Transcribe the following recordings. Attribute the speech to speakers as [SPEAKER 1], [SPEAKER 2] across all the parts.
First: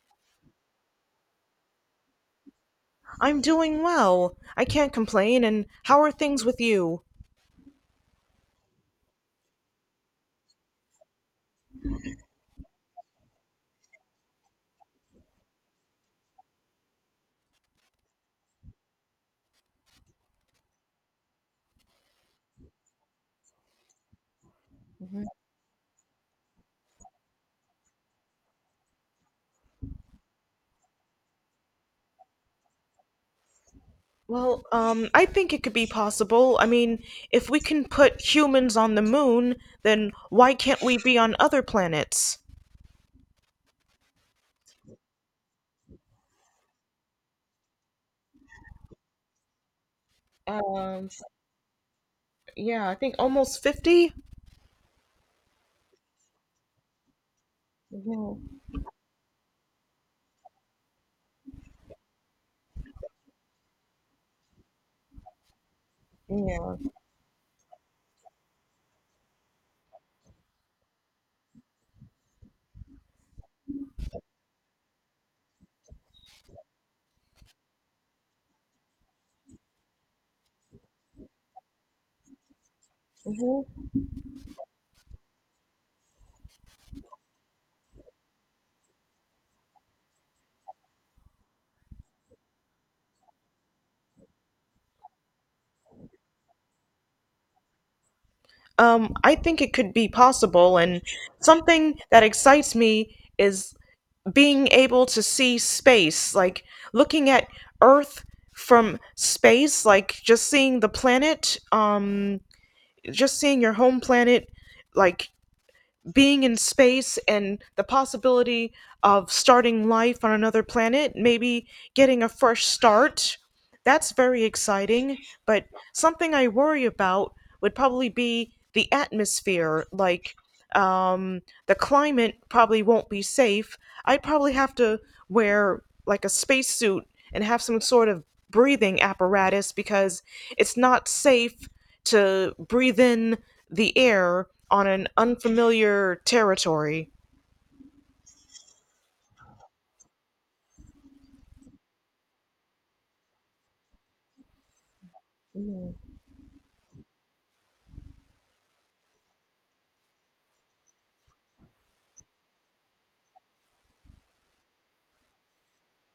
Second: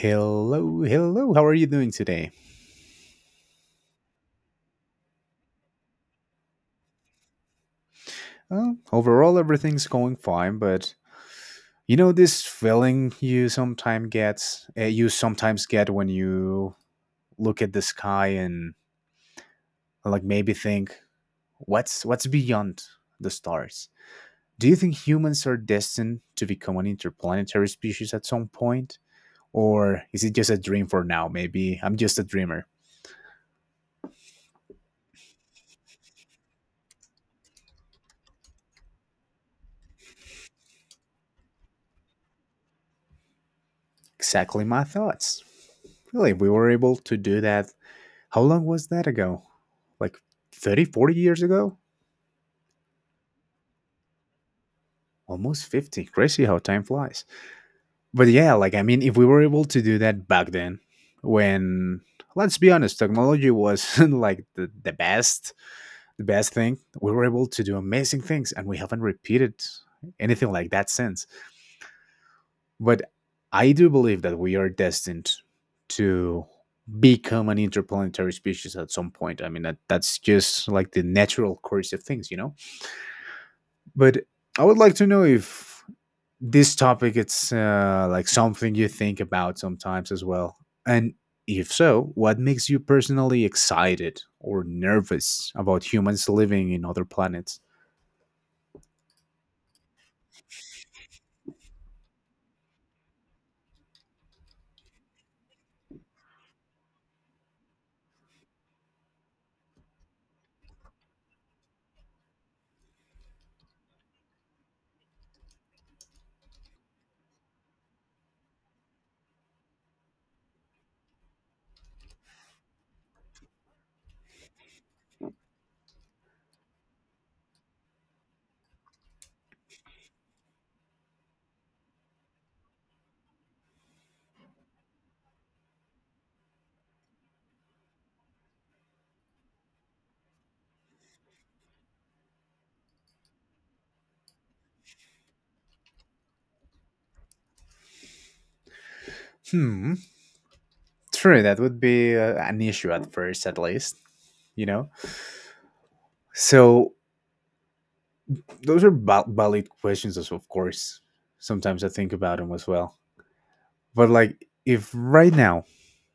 [SPEAKER 1] Hello, hello. How are you doing today?
[SPEAKER 2] I'm doing well. I can't complain. And how are things with you?
[SPEAKER 1] Well, overall, everything's going fine, but you know this feeling you sometimes get when you look at the sky and like maybe think, what's beyond the stars? Do you think
[SPEAKER 2] Mhm.
[SPEAKER 1] humans are destined to become an interplanetary species at some point, or is it just a dream for now? Maybe I'm just a dreamer.
[SPEAKER 2] Well, I think it could be possible. I mean, if we can put humans on the moon, then why can't we be on other planets?
[SPEAKER 1] Exactly my thoughts. Really, if we were able to do that. How long was that ago? Like 30,
[SPEAKER 2] Um,
[SPEAKER 1] 40
[SPEAKER 2] s-
[SPEAKER 1] years ago?
[SPEAKER 2] Yeah, I think almost 50.
[SPEAKER 1] Almost 50. Crazy how time flies. But yeah,
[SPEAKER 2] Mhm.
[SPEAKER 1] like, I mean, if we were able to do that back then, when, let's be honest, technology was like the best, the best
[SPEAKER 2] Yeah.
[SPEAKER 1] thing, we were able to do amazing things and we haven't repeated anything like that since. But I do believe that we are destined to become an interplanetary species at some point. I mean, that's just like the natural course of things, you know?
[SPEAKER 2] Hmm.
[SPEAKER 1] But I would like to know if this topic it's like something you think about sometimes as well. And if so, what makes you personally excited or nervous about humans living in other planets?
[SPEAKER 2] I think it could be possible. And something that excites me is being able to see space, like looking at Earth from space, like just seeing the planet, just seeing your home planet, like being in space, and the possibility of starting life on another planet, maybe getting a fresh start. That's very exciting, but something I worry about would probably be the atmosphere. Like, um, the climate probably won't be safe. I'd probably have to wear like a spacesuit and have some sort of breathing apparatus because it's not safe to breathe in the air on an unfamiliar territory.
[SPEAKER 1] Hmm, true, that would be an issue at first at least, you know. So those are valid questions as of course. Sometimes I think about them as well. But like if right now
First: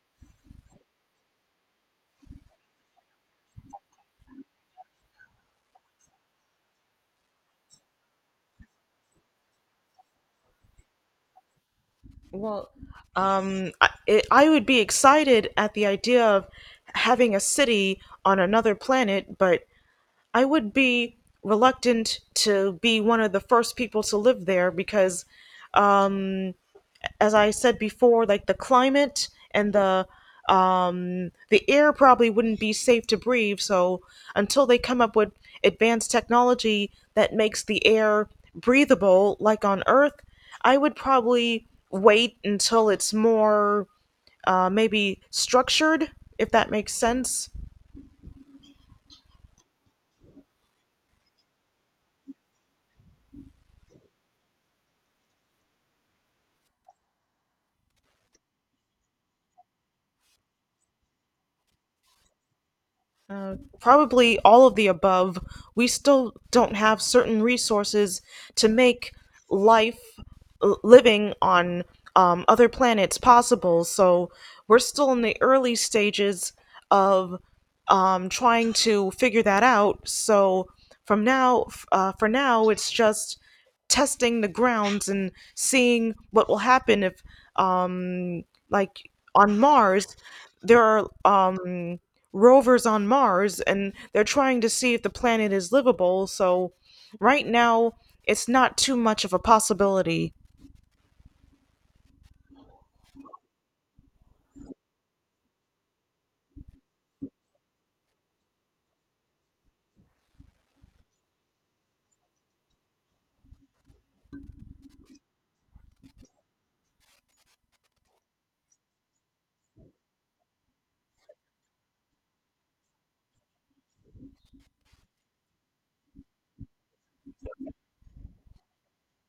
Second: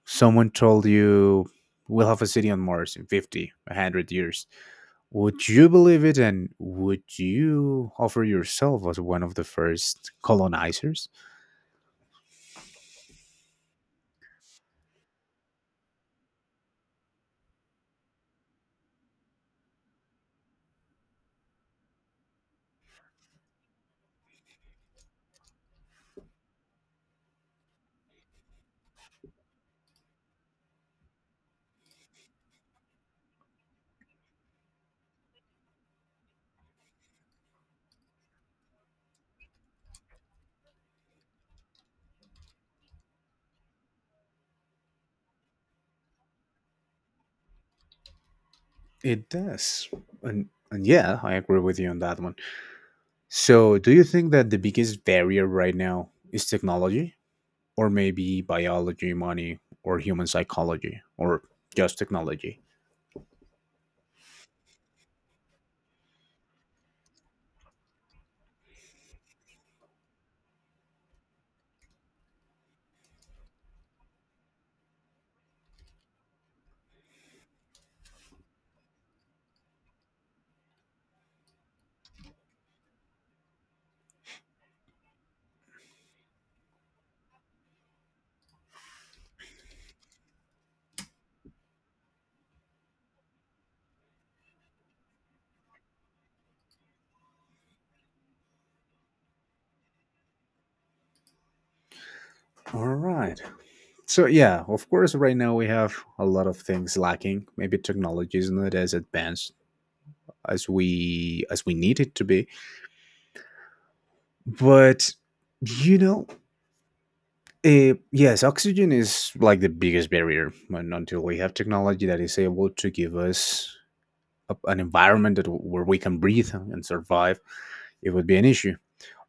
[SPEAKER 1] someone told you we'll have a city on Mars in 50, 100 years, would you believe it and would you offer yourself as one of the first colonizers?
[SPEAKER 2] Well, I would be excited at the idea of having a city on another planet, but I would be reluctant to be one of the first people to live there because, as I said before, like the climate and the air probably wouldn't be safe to breathe. So until they come up with advanced technology that makes the air breathable, like on Earth, I would probably wait until it's more maybe structured, if that makes sense.
[SPEAKER 1] It does. And yeah, I agree with you on that one. So, do you think that the biggest barrier right now is technology, or maybe biology, money, or human psychology, or just technology?
[SPEAKER 2] Probably all of the above. We still don't have certain resources to make life living on other planets possible. So we're still in the early stages of trying to figure that out. So from now, for now, it's just testing the grounds and seeing what will happen if, um, like on Mars, there are rovers on Mars and they're trying to see if the planet is livable. So right now, it's not too much of a possibility.
[SPEAKER 1] All right. So yeah, of course, right now we have a lot of things lacking. Maybe technology is not as advanced as we need it to be. But you know, yes, oxygen is like the biggest barrier. And until we have technology that is able to give us a, an environment that, where we can breathe and survive, it would be an issue.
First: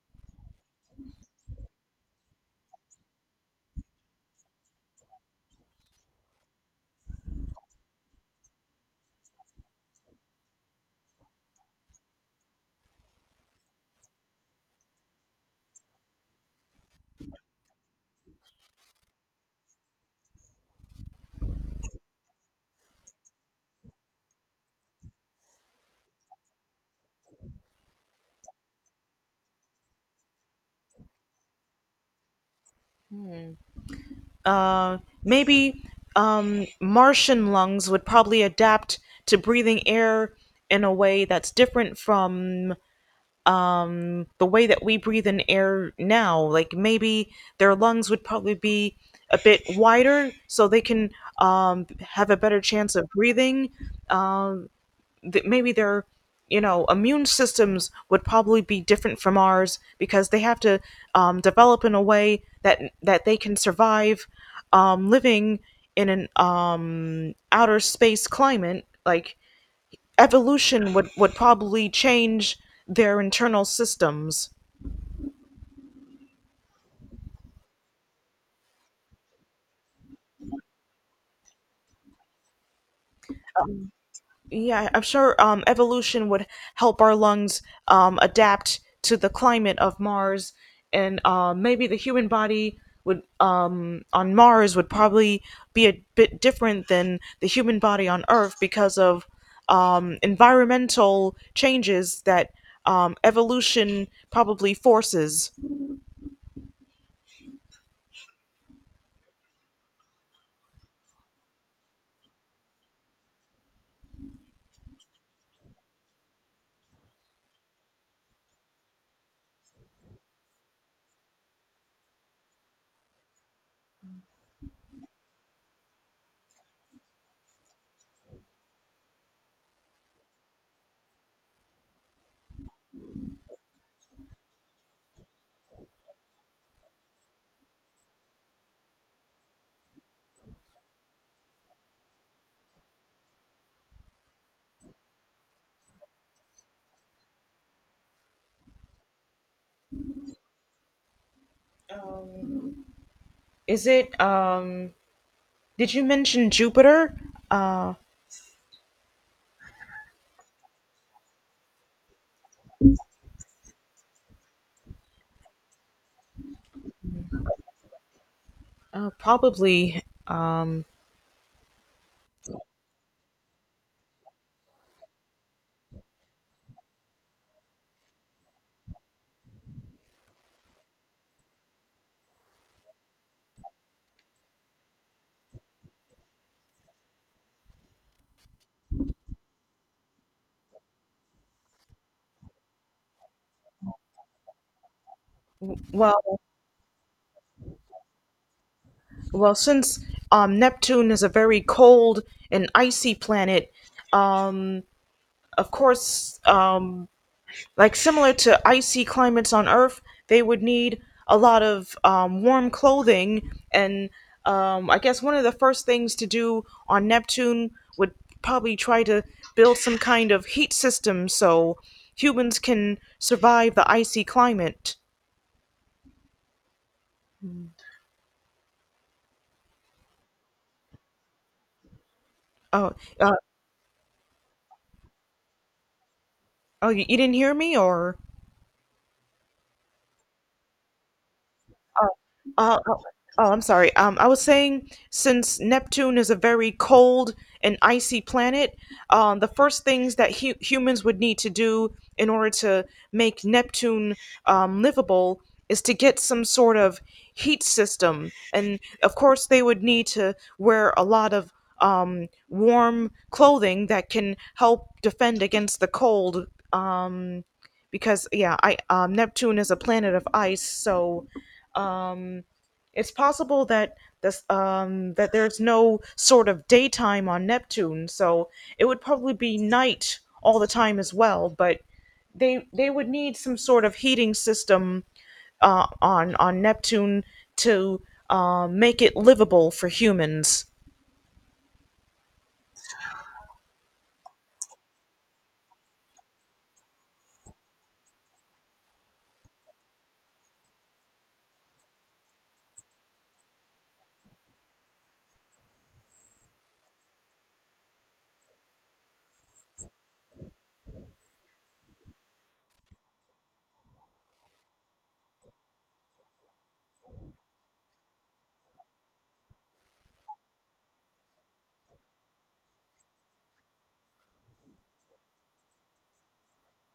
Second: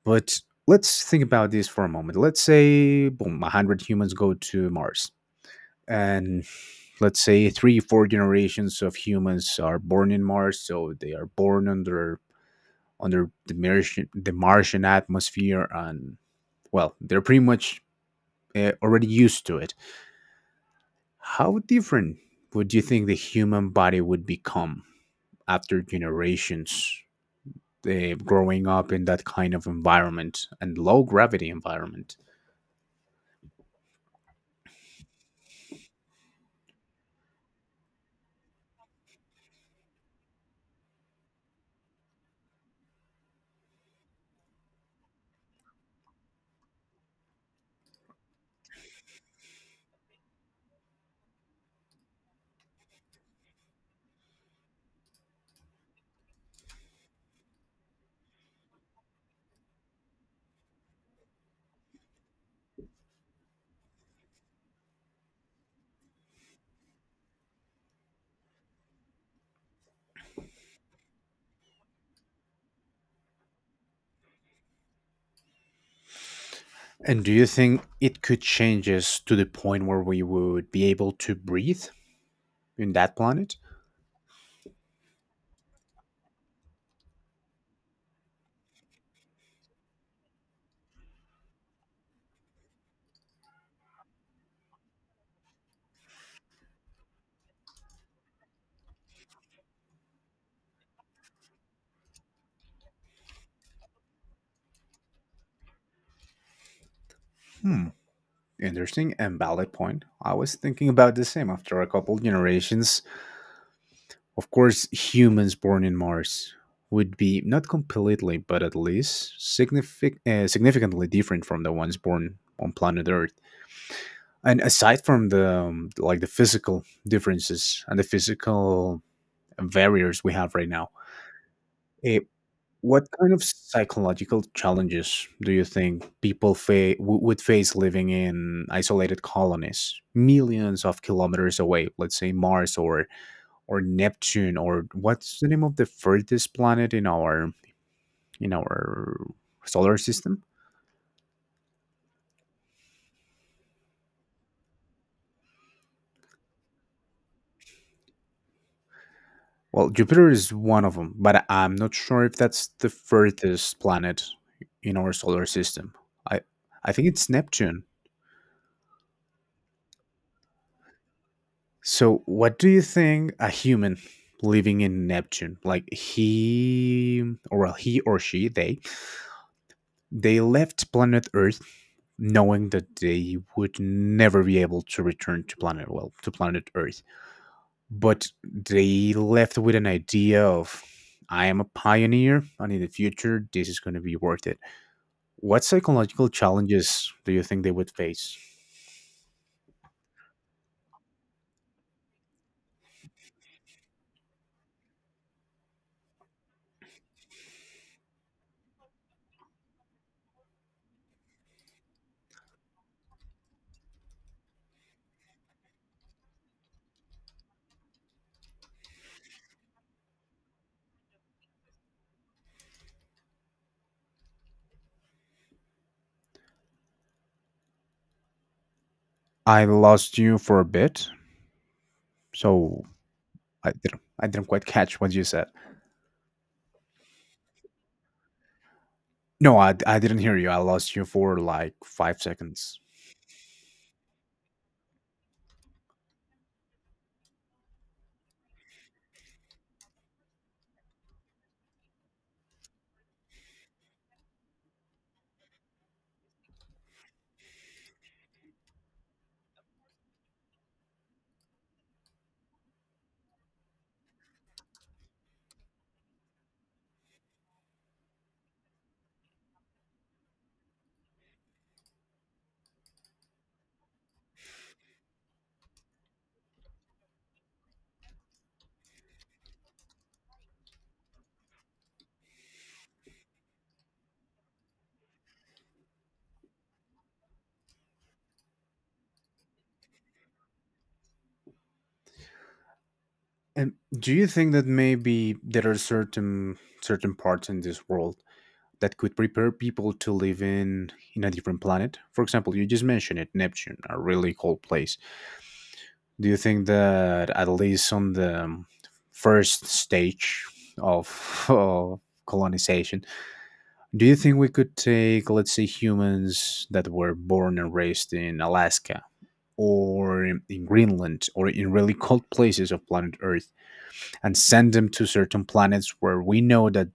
[SPEAKER 1] But let's think about this for a moment. Let's say boom, 100 humans go to Mars, and let's say 3 4 generations of humans are born in Mars, so they are born under the Martian the Martian atmosphere, and well they're pretty much already used to it. How different would you think the human body would become after generations growing up in that kind of environment and low gravity environment?
[SPEAKER 2] Uh, Maybe Martian lungs would probably adapt to breathing air in a way that's different from the way that we breathe in air now. Like maybe their lungs would probably be a bit wider so they can have a better chance of breathing. Um, that maybe their immune systems would probably be different from ours because they have to develop in a way that they can survive living in an outer space climate. Like, evolution would probably change their internal systems.
[SPEAKER 1] And do you think it could change us to the point where we would be able to breathe in that planet?
[SPEAKER 2] Yeah, I'm sure evolution would help our lungs adapt to the climate of Mars, and maybe the human body would on Mars would probably be a bit different than the human body on Earth because of environmental changes that evolution probably forces.
[SPEAKER 1] Hmm. Interesting and valid point. I was thinking about the same after a couple generations. Of course, humans born in Mars would be not completely, but at least significantly different from the ones born on planet Earth. And aside from the like the physical differences and the physical barriers we have right now, eh, what kind of psychological challenges do you think people would face living in isolated colonies, millions of kilometers away? Let's say Mars or Neptune or what's the name of the furthest planet in our solar system?
[SPEAKER 2] Is it? Did you mention Jupiter? Uh,
[SPEAKER 1] Well, Jupiter is one of them, but I'm not sure if that's the furthest planet in our solar system. I think it's Neptune.
[SPEAKER 2] Probably.
[SPEAKER 1] So, what do you think a human living in Neptune, like he or well, he or she, they left planet Earth knowing that they would never be able to return to planet well, to planet Earth. But they left with an idea of I am a pioneer and in the future this is going to be worth it. What
[SPEAKER 2] Well.
[SPEAKER 1] psychological challenges do you think they would face?
[SPEAKER 2] Well, since Neptune is a very cold and icy planet, um, of course, like similar to icy climates on Earth, they would need a lot of warm clothing. And I guess one of the first things to do on Neptune would probably try to build some kind of heat system so humans can survive the icy climate.
[SPEAKER 1] I lost you for a bit, so
[SPEAKER 2] Oh, uh,
[SPEAKER 1] I didn't quite catch what you said.
[SPEAKER 2] oh, you didn't hear me, or?
[SPEAKER 1] No, I didn't hear you. I lost you for like five seconds.
[SPEAKER 2] Oh, oh, I'm sorry. I was saying, since Neptune is a very cold and icy planet, the first things that humans would need to do in order to make Neptune livable is to get some sort of heat system. And of course, they would need to wear a lot of warm clothing that can help defend against the cold. Um, because, yeah, I Neptune is a planet of ice, so um. it's possible that this that there's no sort of daytime on Neptune, so it would probably be night all the time as well, but they would need some sort of heating system on Neptune to make it livable for humans.
[SPEAKER 1] And do you think that maybe there are certain certain parts in this world that could prepare people to live in a different planet? For example, you just mentioned it, Neptune, a really cold place. Do you think that at least on the first stage of, of colonization, do you think we could take, let's say, humans that were born and raised in Alaska or in Greenland or in really cold places of planet Earth and send them to certain planets where we know that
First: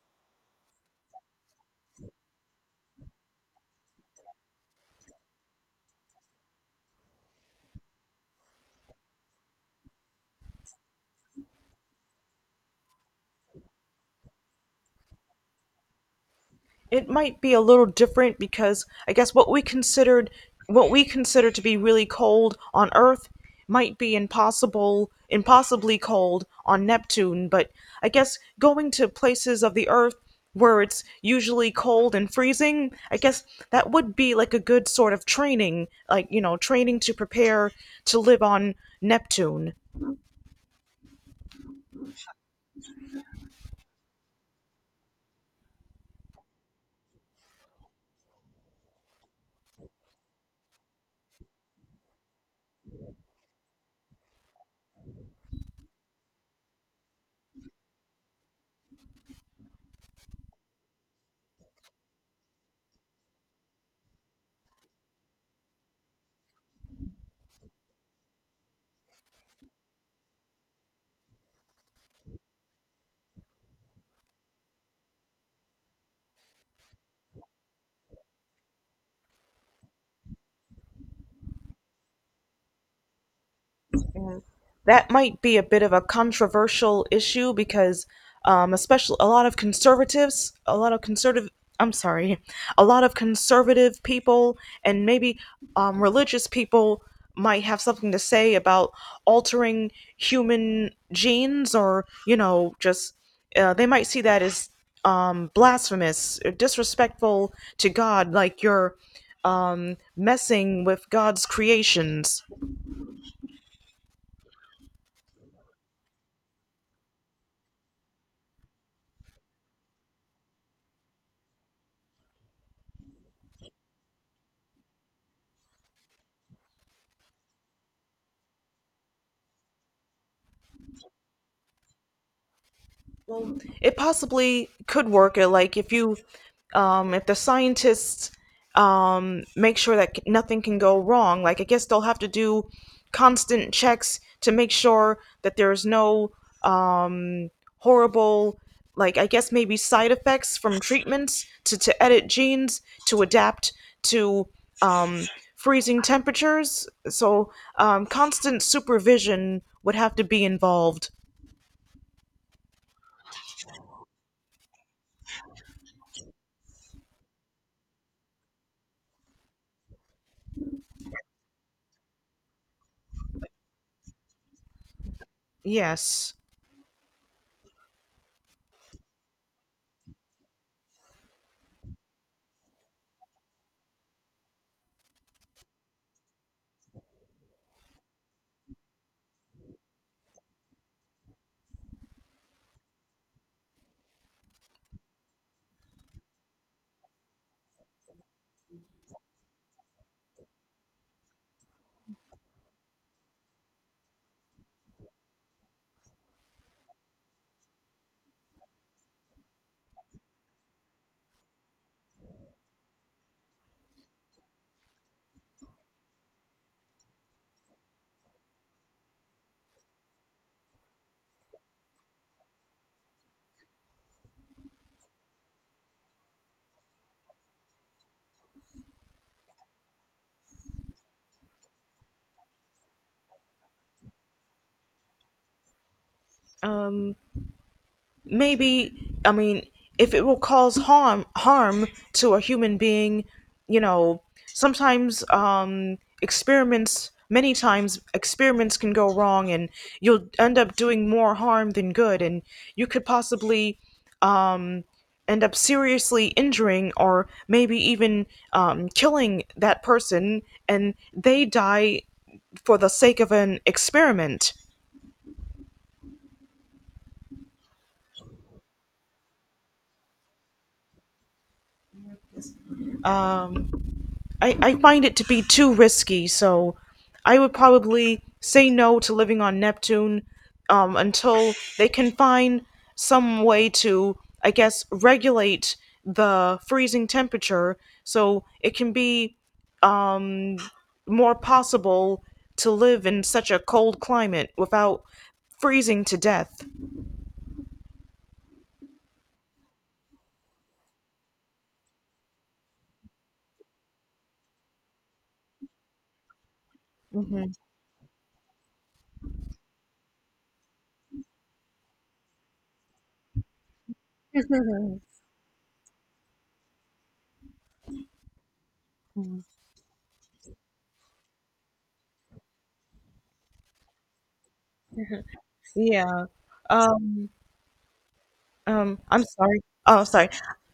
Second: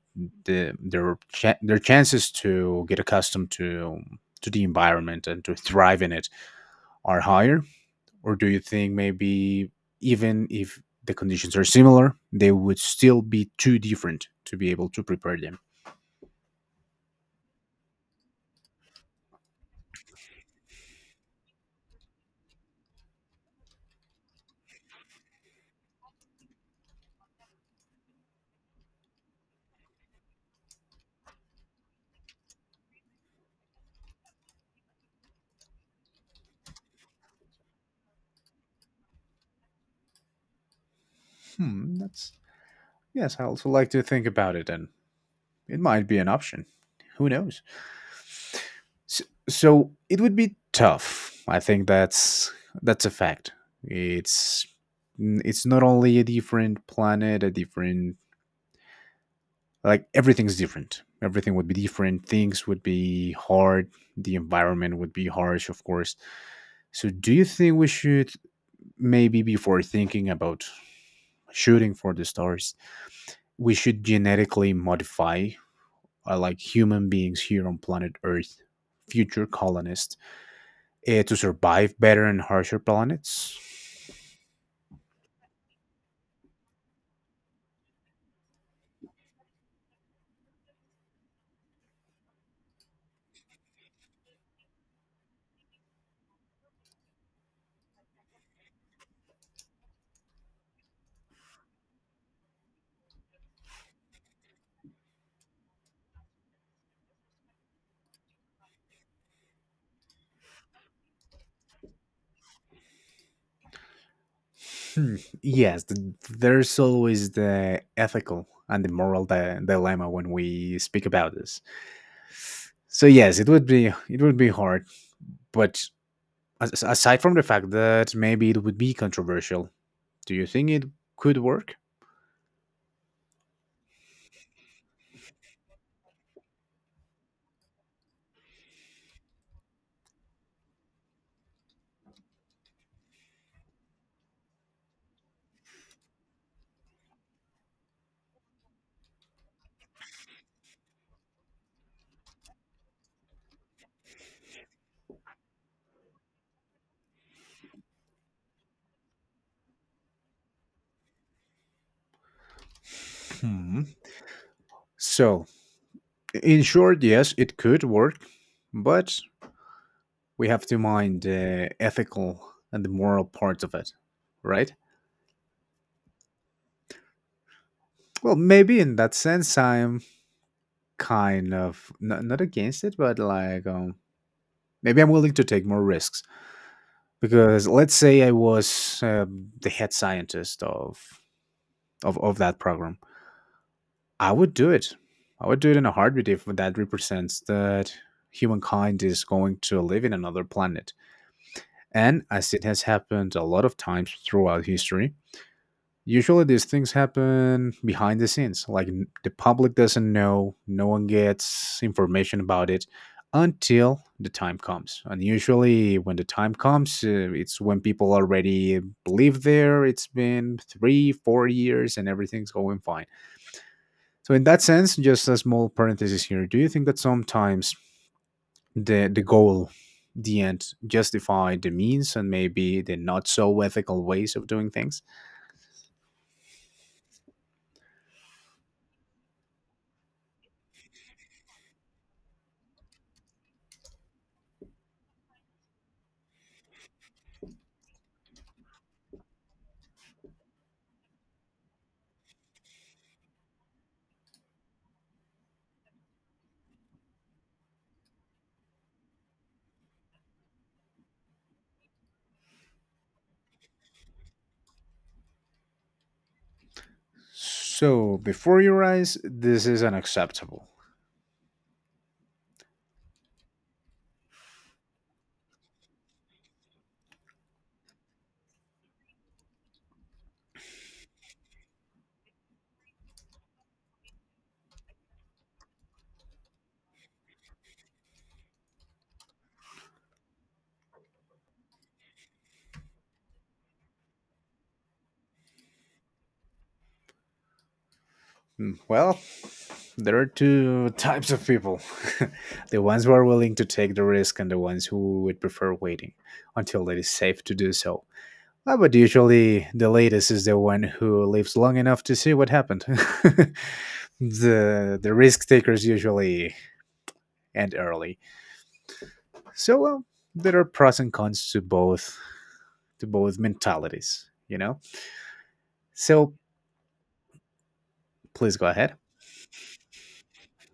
[SPEAKER 1] the, their their chances to get accustomed to the environment and to thrive in it are higher, or do you think maybe even if the conditions are similar they would still be too different to be able to prepare them?
[SPEAKER 2] It might be a little different because I guess what we consider to be really cold on Earth might be impossible impossibly cold on Neptune. But I guess going to places of the Earth where it's usually cold and freezing, I guess that would be like a good sort of training, like, training to prepare to live on Neptune.
[SPEAKER 1] Hmm, that's, yes, I also like to think about it, and it might be an option, who knows. S- So it would be tough. I think that's a fact. It's it's not only a different planet, a different like everything's different. Everything would be different. Things would be hard. The environment would be harsh, of course. So do you think we should maybe before thinking about shooting for the stars, we should genetically modify like human beings here on planet Earth, future colonists, eh, to survive better on harsher planets?
[SPEAKER 2] That might be a bit of a controversial issue because especially a lot of conservatives, a lot of conservative, I'm sorry, a lot of conservative people, and maybe religious people might have something to say about altering human genes, or just they might see that as blasphemous or disrespectful to God, like you're messing with God's creations.
[SPEAKER 1] Hmm, yes, there's always the ethical and the moral dilemma when we speak about this. So yes, it would be hard, but aside from the fact that maybe it would be controversial, do you think it could work?
[SPEAKER 2] Well, it possibly could work. Like, if the scientists make sure that nothing can go wrong. Like, I guess they'll have to do constant checks to make sure that there's no um, horrible, like, I guess, maybe side effects from treatments to edit genes to adapt to um, freezing temperatures. So constant supervision would have to be involved.
[SPEAKER 1] Hmm. So, in short, yes, it could work, but we have to mind the ethical and the moral parts of it, right?
[SPEAKER 2] Yes.
[SPEAKER 1] Well, maybe in that sense, I'm kind of not against it but like maybe I'm willing to take more risks because let's say I was the head scientist of, of that program. I would do it. I would do it in a heartbeat if that represents that humankind is going to live in another planet, and as it has happened a lot of times throughout history. Usually these things happen behind the scenes. Like the public doesn't know, no one gets information about it until the time comes. And usually when the time comes, it's when people already live there. It's been three, 4 years and everything's going fine. So in that sense, just a small parenthesis here. Do you think that sometimes the goal, the end, justify the means and maybe the not so ethical ways of doing things?
[SPEAKER 2] Um, Maybe. I mean, if it will cause harm to a human being, you know sometimes, experiments, many times experiments can go wrong, and you'll end up doing more harm than good, and you could possibly um end up seriously injuring or maybe even killing that person, and they die for the sake of an experiment.
[SPEAKER 1] So, before your eyes, this is unacceptable.
[SPEAKER 2] I find it to be too risky, so I would probably say no to living on Neptune until they can find some way to, I guess, regulate the freezing temperature so it can be um, more possible to live in such a cold climate without freezing to death.
[SPEAKER 1] Mm, well, there are two types of people, the ones who are willing to take the risk, and the ones who would prefer waiting until it is safe
[SPEAKER 2] Hmm.
[SPEAKER 1] to do so. Ah, but usually, the latest is the one who lives long enough to see what happened. The risk takers usually end early. So, well, there are pros and cons to both mentalities, you know?
[SPEAKER 2] Yeah.
[SPEAKER 1] So,
[SPEAKER 2] Um,
[SPEAKER 1] please go ahead.
[SPEAKER 2] I'm sorry. Oh, sorry.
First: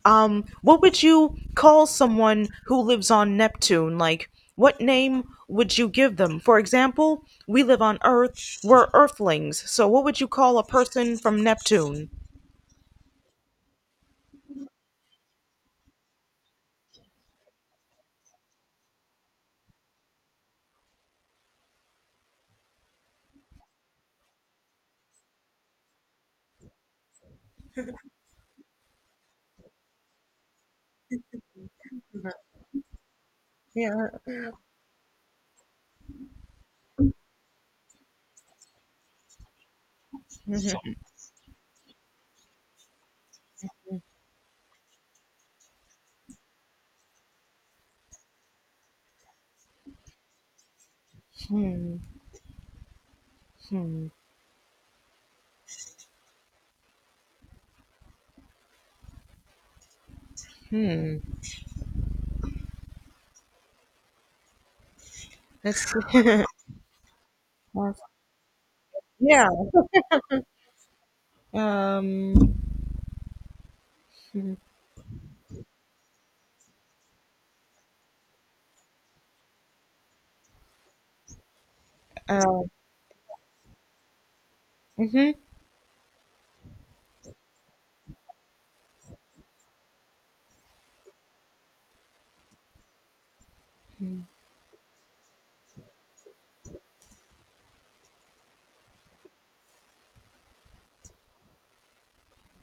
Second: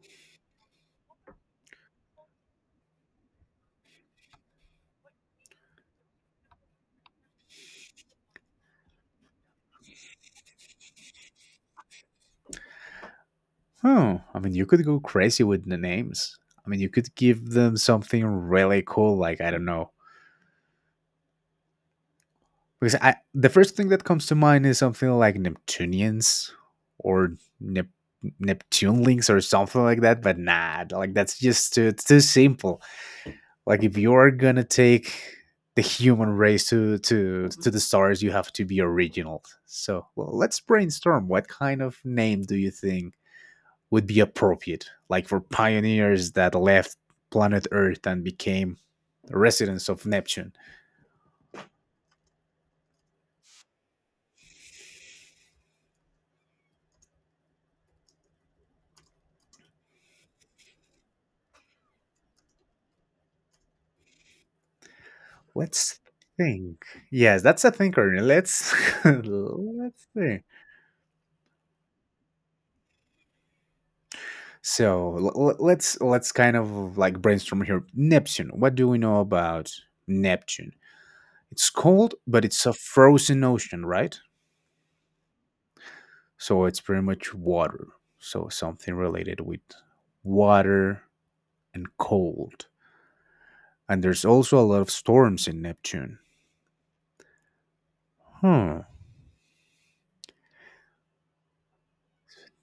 [SPEAKER 2] What would you call someone who lives on Neptune? Like, what name would you give them? For example, we live on Earth. We're Earthlings. So what would you call a person from Neptune?
[SPEAKER 1] Oh, I mean, you could go crazy with the names. I mean, you could give them something really cool, like I don't know, because I the first thing that comes to mind is something like Neptunians or Neptunelings or something like that. But nah, like that's just too it's too simple. Like if
[SPEAKER 2] Yeah.
[SPEAKER 1] you're gonna take the human race to to the stars, you have to be original. So well, let's brainstorm. What kind of name do you think would be appropriate, like for pioneers that left planet Earth and became residents of Neptune.
[SPEAKER 2] Hmm. Hmm. Hmm. That's.
[SPEAKER 1] Let's think. Yes, that's a thinker. Let's
[SPEAKER 2] Yeah.
[SPEAKER 1] let's think.
[SPEAKER 2] Um.
[SPEAKER 1] So let's kind of like brainstorm here. Neptune. What do we know about Neptune? It's cold, but
[SPEAKER 2] Uh.
[SPEAKER 1] it's a frozen ocean, right?
[SPEAKER 2] Hmm.
[SPEAKER 1] So it's pretty much water. So something related with water and cold. And there's also a lot of storms in Neptune. Hmm.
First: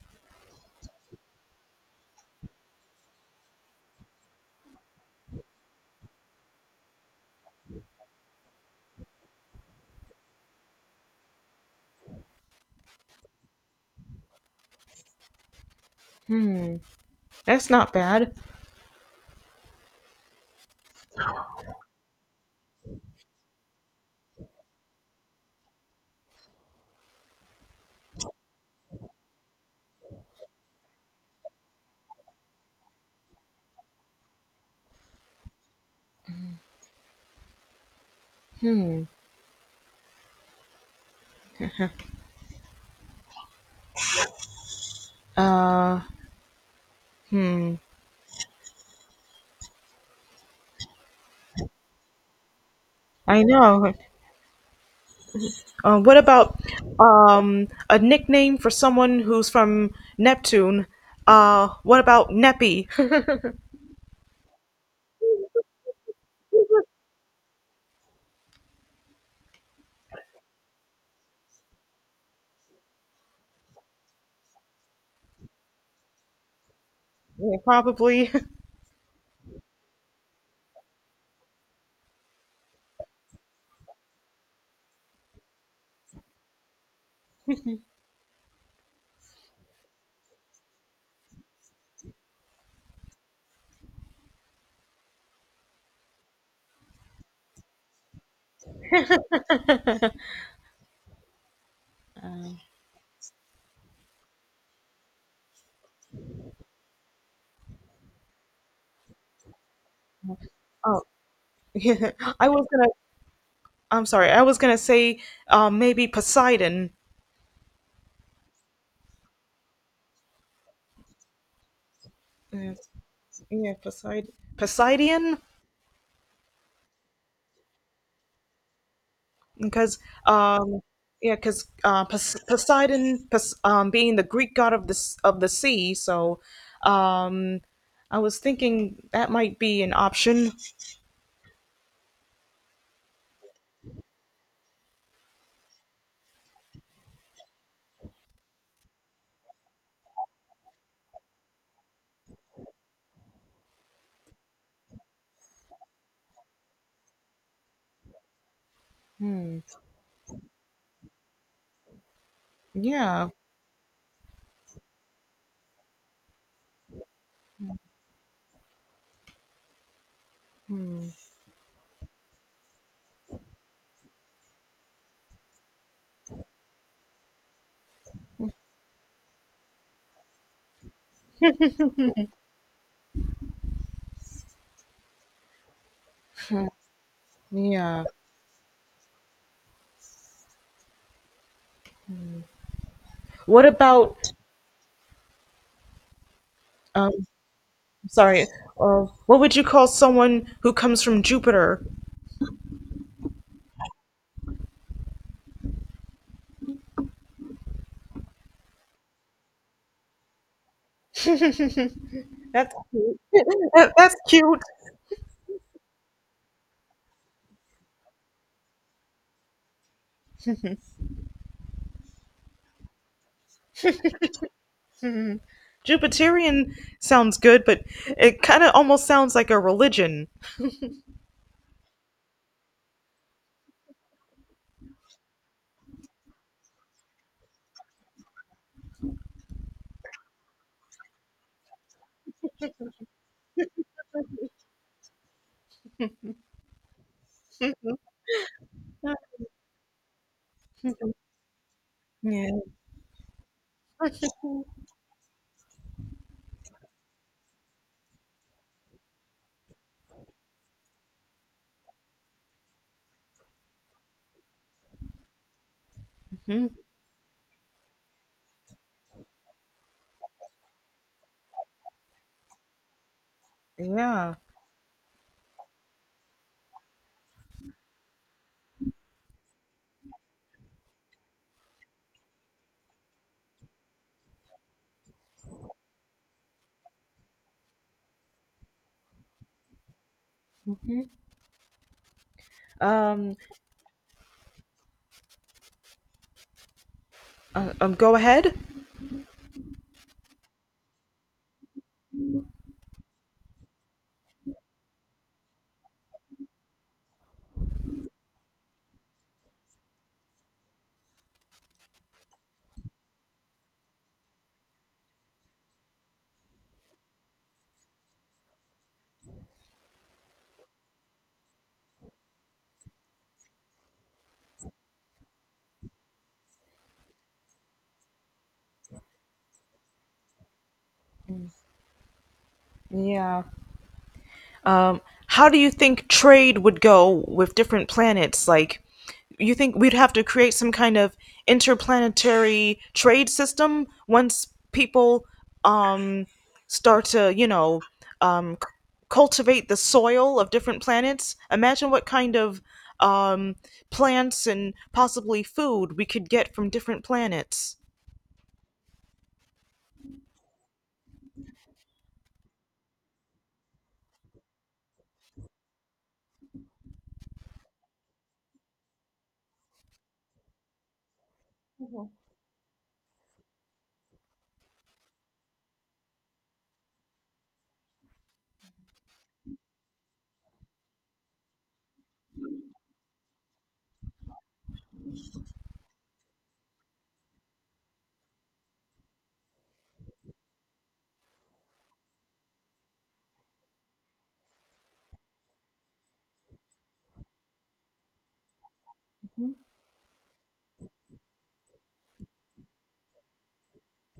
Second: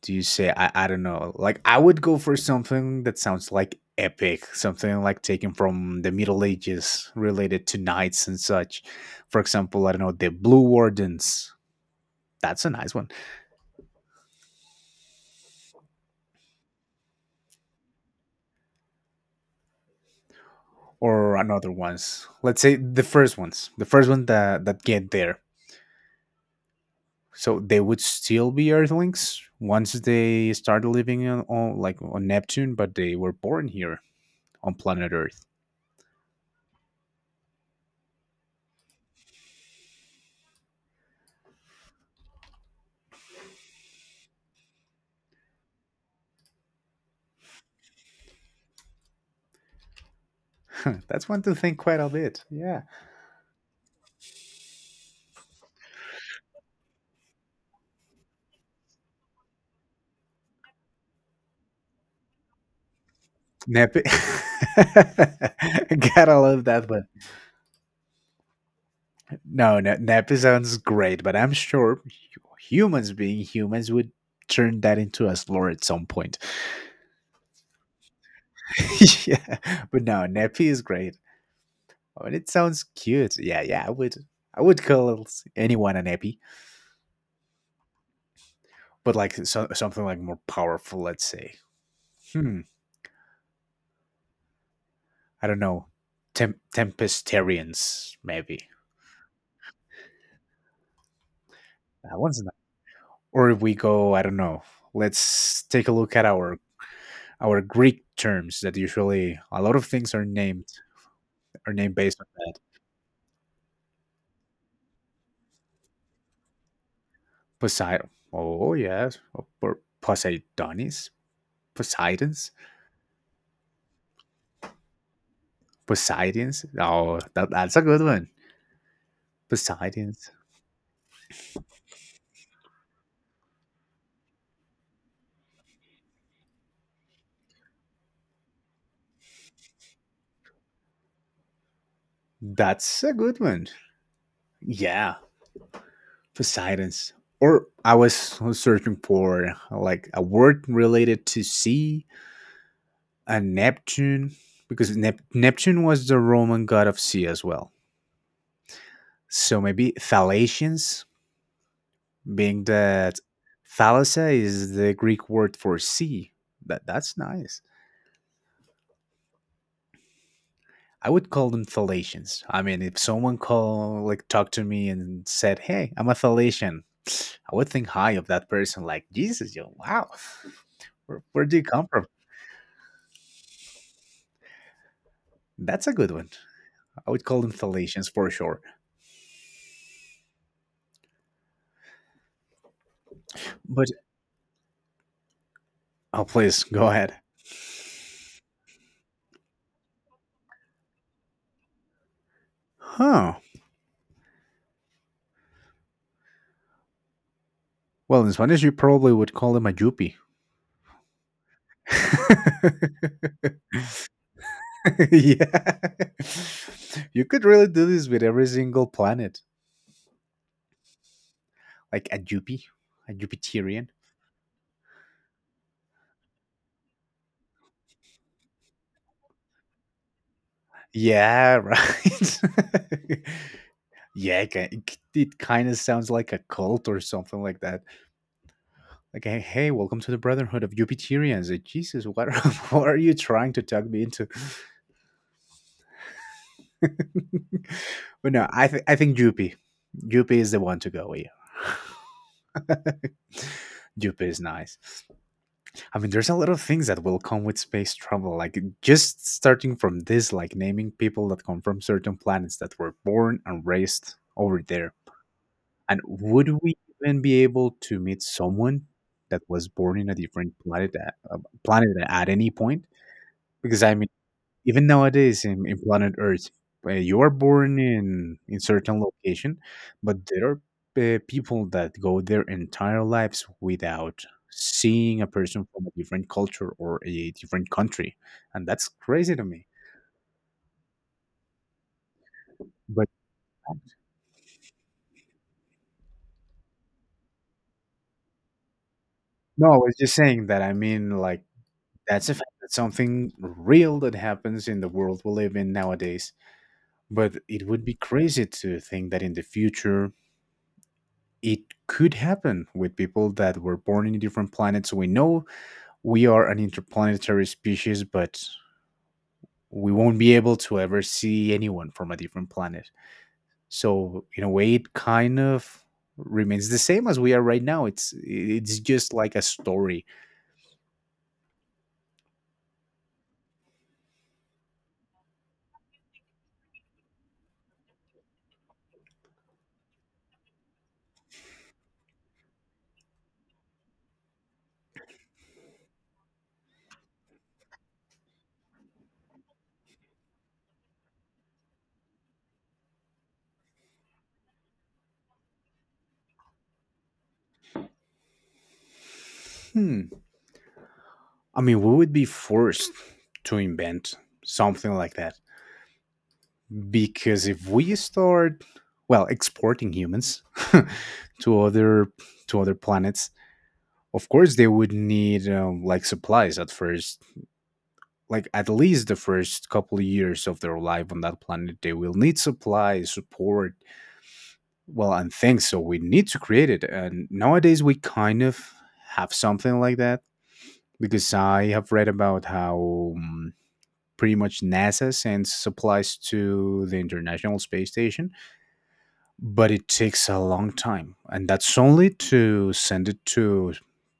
[SPEAKER 1] Do you say I don't know. Like I would go for something that sounds like epic, something like taken from the Middle Ages related to knights and such. For example, I don't know, the Blue Wardens. That's a nice one.
[SPEAKER 2] That's not bad.
[SPEAKER 1] Or another ones. Let's say the first ones. The first one that get there. So they would still be Earthlings once they started living on like on Neptune, but they were born here on planet Earth.
[SPEAKER 2] Uh.
[SPEAKER 1] That's one to think quite a bit. Yeah.
[SPEAKER 2] I know. What about a nickname for someone who's from Neptune? What about Neppy?
[SPEAKER 1] Nap. Gotta love that one. No, no, nappy sounds great, but I'm sure humans being humans would turn that into a slur at some point.
[SPEAKER 2] Yeah, probably.
[SPEAKER 1] yeah, but no, Nepi is great. I mean, it sounds cute. Yeah, yeah, I would call anyone a Nepi, but like so, something like more powerful. Let's say, hmm, I don't know, Tempestarians maybe. That one's not. Or if we go, I don't know. Let's take a look at our Greek terms that usually a lot of things are named
[SPEAKER 2] Oh, yeah.
[SPEAKER 1] based on
[SPEAKER 2] I
[SPEAKER 1] that.
[SPEAKER 2] was gonna. I'm sorry. I was gonna say, maybe Poseidon.
[SPEAKER 1] Poseidon. Oh yes, or Poseidonis, Poseidons,
[SPEAKER 2] Yeah, yeah, Poseidon. Poseidon,
[SPEAKER 1] Poseidons. Oh, that's a good one.
[SPEAKER 2] because
[SPEAKER 1] Poseidons.
[SPEAKER 2] um, yeah, because Poseidon, being the Greek god of the of the sea, so um, I was thinking that might be an option.
[SPEAKER 1] That's a good one. Yeah, Poseidons. Or I was searching for like a word related to sea and Neptune because Neptune was the Roman god of sea as well.
[SPEAKER 2] Hmm.
[SPEAKER 1] So maybe Thalassians being that
[SPEAKER 2] Yeah.
[SPEAKER 1] thalassa is the Greek word for sea. That's nice. I would call them Thalassians. I mean, if someone called, like, talked to me and said, "Hey, I'm a Thalassian," I would think high of that person. Like, Jesus, yo, wow, where do you come from? That's a good one. I would call them
[SPEAKER 2] Yeah.
[SPEAKER 1] Thalassians for sure.
[SPEAKER 2] What
[SPEAKER 1] But
[SPEAKER 2] about,
[SPEAKER 1] oh, please go
[SPEAKER 2] um,
[SPEAKER 1] ahead.
[SPEAKER 2] sorry, what would you call someone who comes from Jupiter?
[SPEAKER 1] Huh. Well, in Spanish, you probably would call them a yuppie.
[SPEAKER 2] That's cute. That's cute.
[SPEAKER 1] yeah. You could really do this with every single planet, like a Jupi, a Jupiterian.
[SPEAKER 2] Jupiterian sounds good, but it kind of almost sounds like a religion.
[SPEAKER 1] Yeah, right. yeah, it kind of sounds like a cult or something like that. Like, hey, hey, welcome to the Brotherhood of Jupiterians. Jesus, what are, what are you trying to talk me into? But no, I think Jupi. Jupi is the one to go with.
[SPEAKER 2] Yeah.
[SPEAKER 1] Jupi is nice. I mean, there's a lot of things that will come with space travel, like just starting from this, like naming people that come from certain planets that were born and raised over there. And would
[SPEAKER 2] Mhm.
[SPEAKER 1] we even be able to meet someone that was born in a different planet at any point? Because I mean,
[SPEAKER 2] Yeah.
[SPEAKER 1] even nowadays in, planet Earth, you are born in certain location, but there are people that go their entire lives without seeing a person from a different culture or a different country, and that's crazy to me. But
[SPEAKER 2] Um,
[SPEAKER 1] um,
[SPEAKER 2] go ahead.
[SPEAKER 1] no, I was just saying that. I mean, like that's a fact. That's something real that happens in the world we live in nowadays. But it would be crazy to think that in the future it could happen with people that were born in different planets. We know we are an interplanetary species, but we won't be able to ever see anyone from a different planet. So in a way, it kind of remains the same as we are right now. It's just like a story.
[SPEAKER 2] Yeah. Um, how do you think trade would go with different planets? Like, you think we'd have to create some kind of interplanetary trade system once people um, start to, um, c- cultivate the soil of different planets? Imagine what kind of um, plants and possibly food we could get from different planets.
[SPEAKER 1] Hmm. I mean, we would be forced to invent something like that because if we start, well, exporting humans to other to other planets. Of course, they would need like supplies at first, like at least the first couple of years of their life on that planet. They will need supplies, support, well, and things. So we need to create it. And nowadays, we kind of have something like that because I have read about how pretty much NASA sends supplies to the International Space Station, but it takes a long time, and that's only to send it to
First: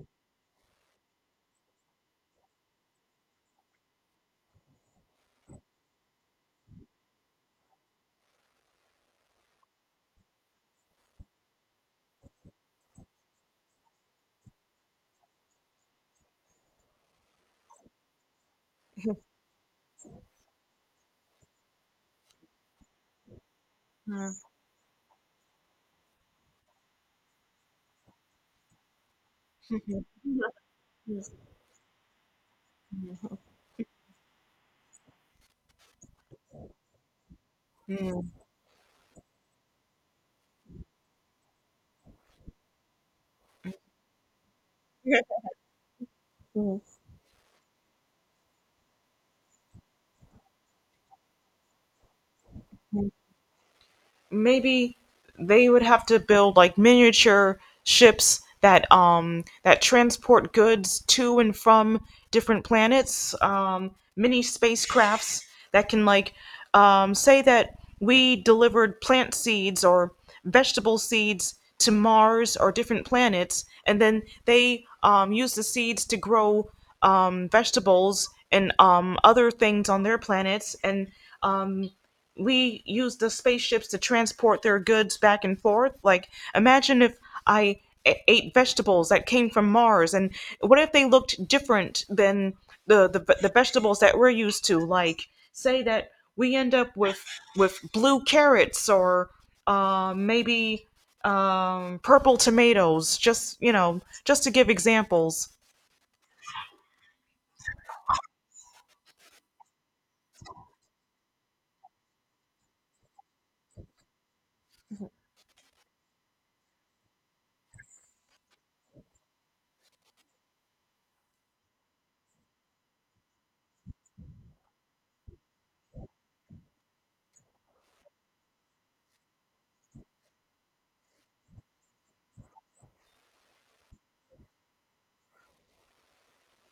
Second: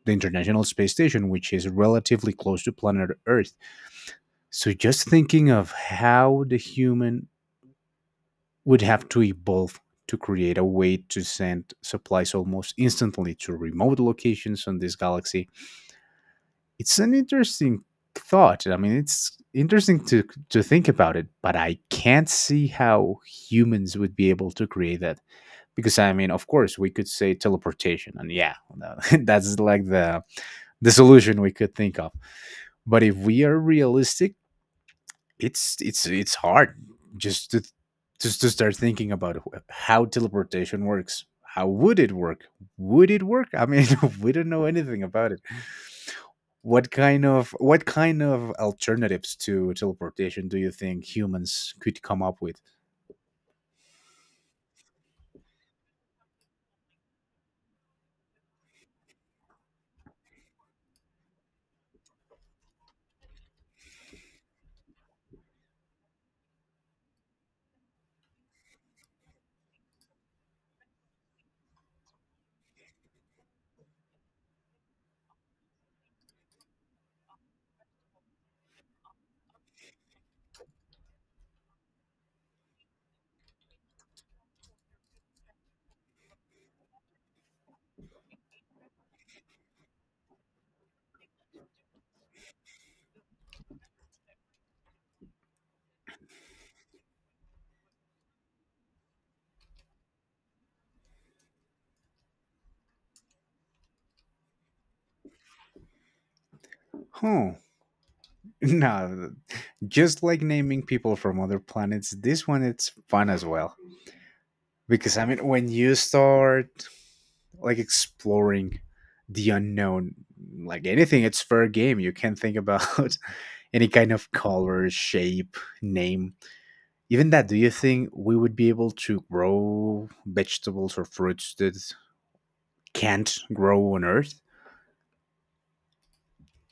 [SPEAKER 1] the International Space Station, which is relatively close to planet Earth. So just thinking of how the human would have to evolve to create a way to send supplies almost instantly to remote locations on this galaxy, it's an interesting thought. I mean, it's interesting to think about it, but I can't see how humans would be
[SPEAKER 2] Mm.
[SPEAKER 1] able to create that. Because I mean, of course we could say teleportation, and yeah, that's like the solution we could think of. But if we are realistic, it's hard, just to
[SPEAKER 2] Mm.
[SPEAKER 1] start thinking about how teleportation works, how would it work, would it work, I mean, we don't know anything about it. What kind of alternatives to teleportation do you think humans could come up with?
[SPEAKER 2] Maybe they would have to build like miniature ships that transport goods to and from different planets, mini spacecrafts that can, like, say that we delivered plant seeds or vegetable seeds to Mars or different planets, and then they use the seeds to grow vegetables and other things on their planets, and um we use the spaceships to transport their goods back and forth. Like, imagine if I ate vegetables that came from Mars, and what if they looked different than the vegetables that we're used to? Like, say that we end up with blue carrots or maybe purple tomatoes. Just, just to give examples.
[SPEAKER 1] Hmm. No, just like naming people from other planets, this one it's fun as well. Because I mean, when you start like exploring the unknown, like anything, it's fair game. You can think about any kind of color, shape, name. Even that, do you think we would be able to grow vegetables or fruits that can't grow on Earth?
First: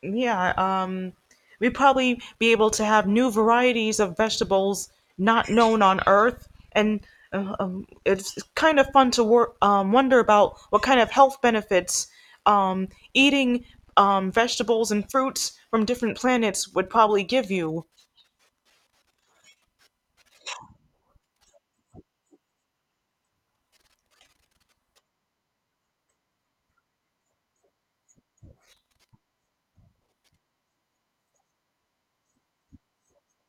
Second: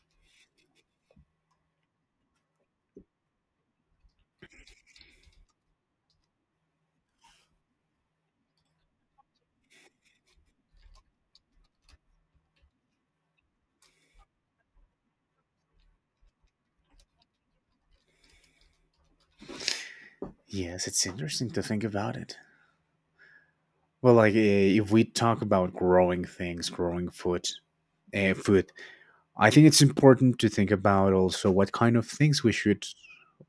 [SPEAKER 2] Yeah, we'd probably be able to have new varieties of vegetables not known on Earth, and it's kind of fun to wonder about what kind of health benefits eating vegetables and fruits from different planets would probably give you.
[SPEAKER 1] Yes, it's interesting to think about it. Well, like if we talk about growing things, growing food, I think it's important to think about also what kind of things we should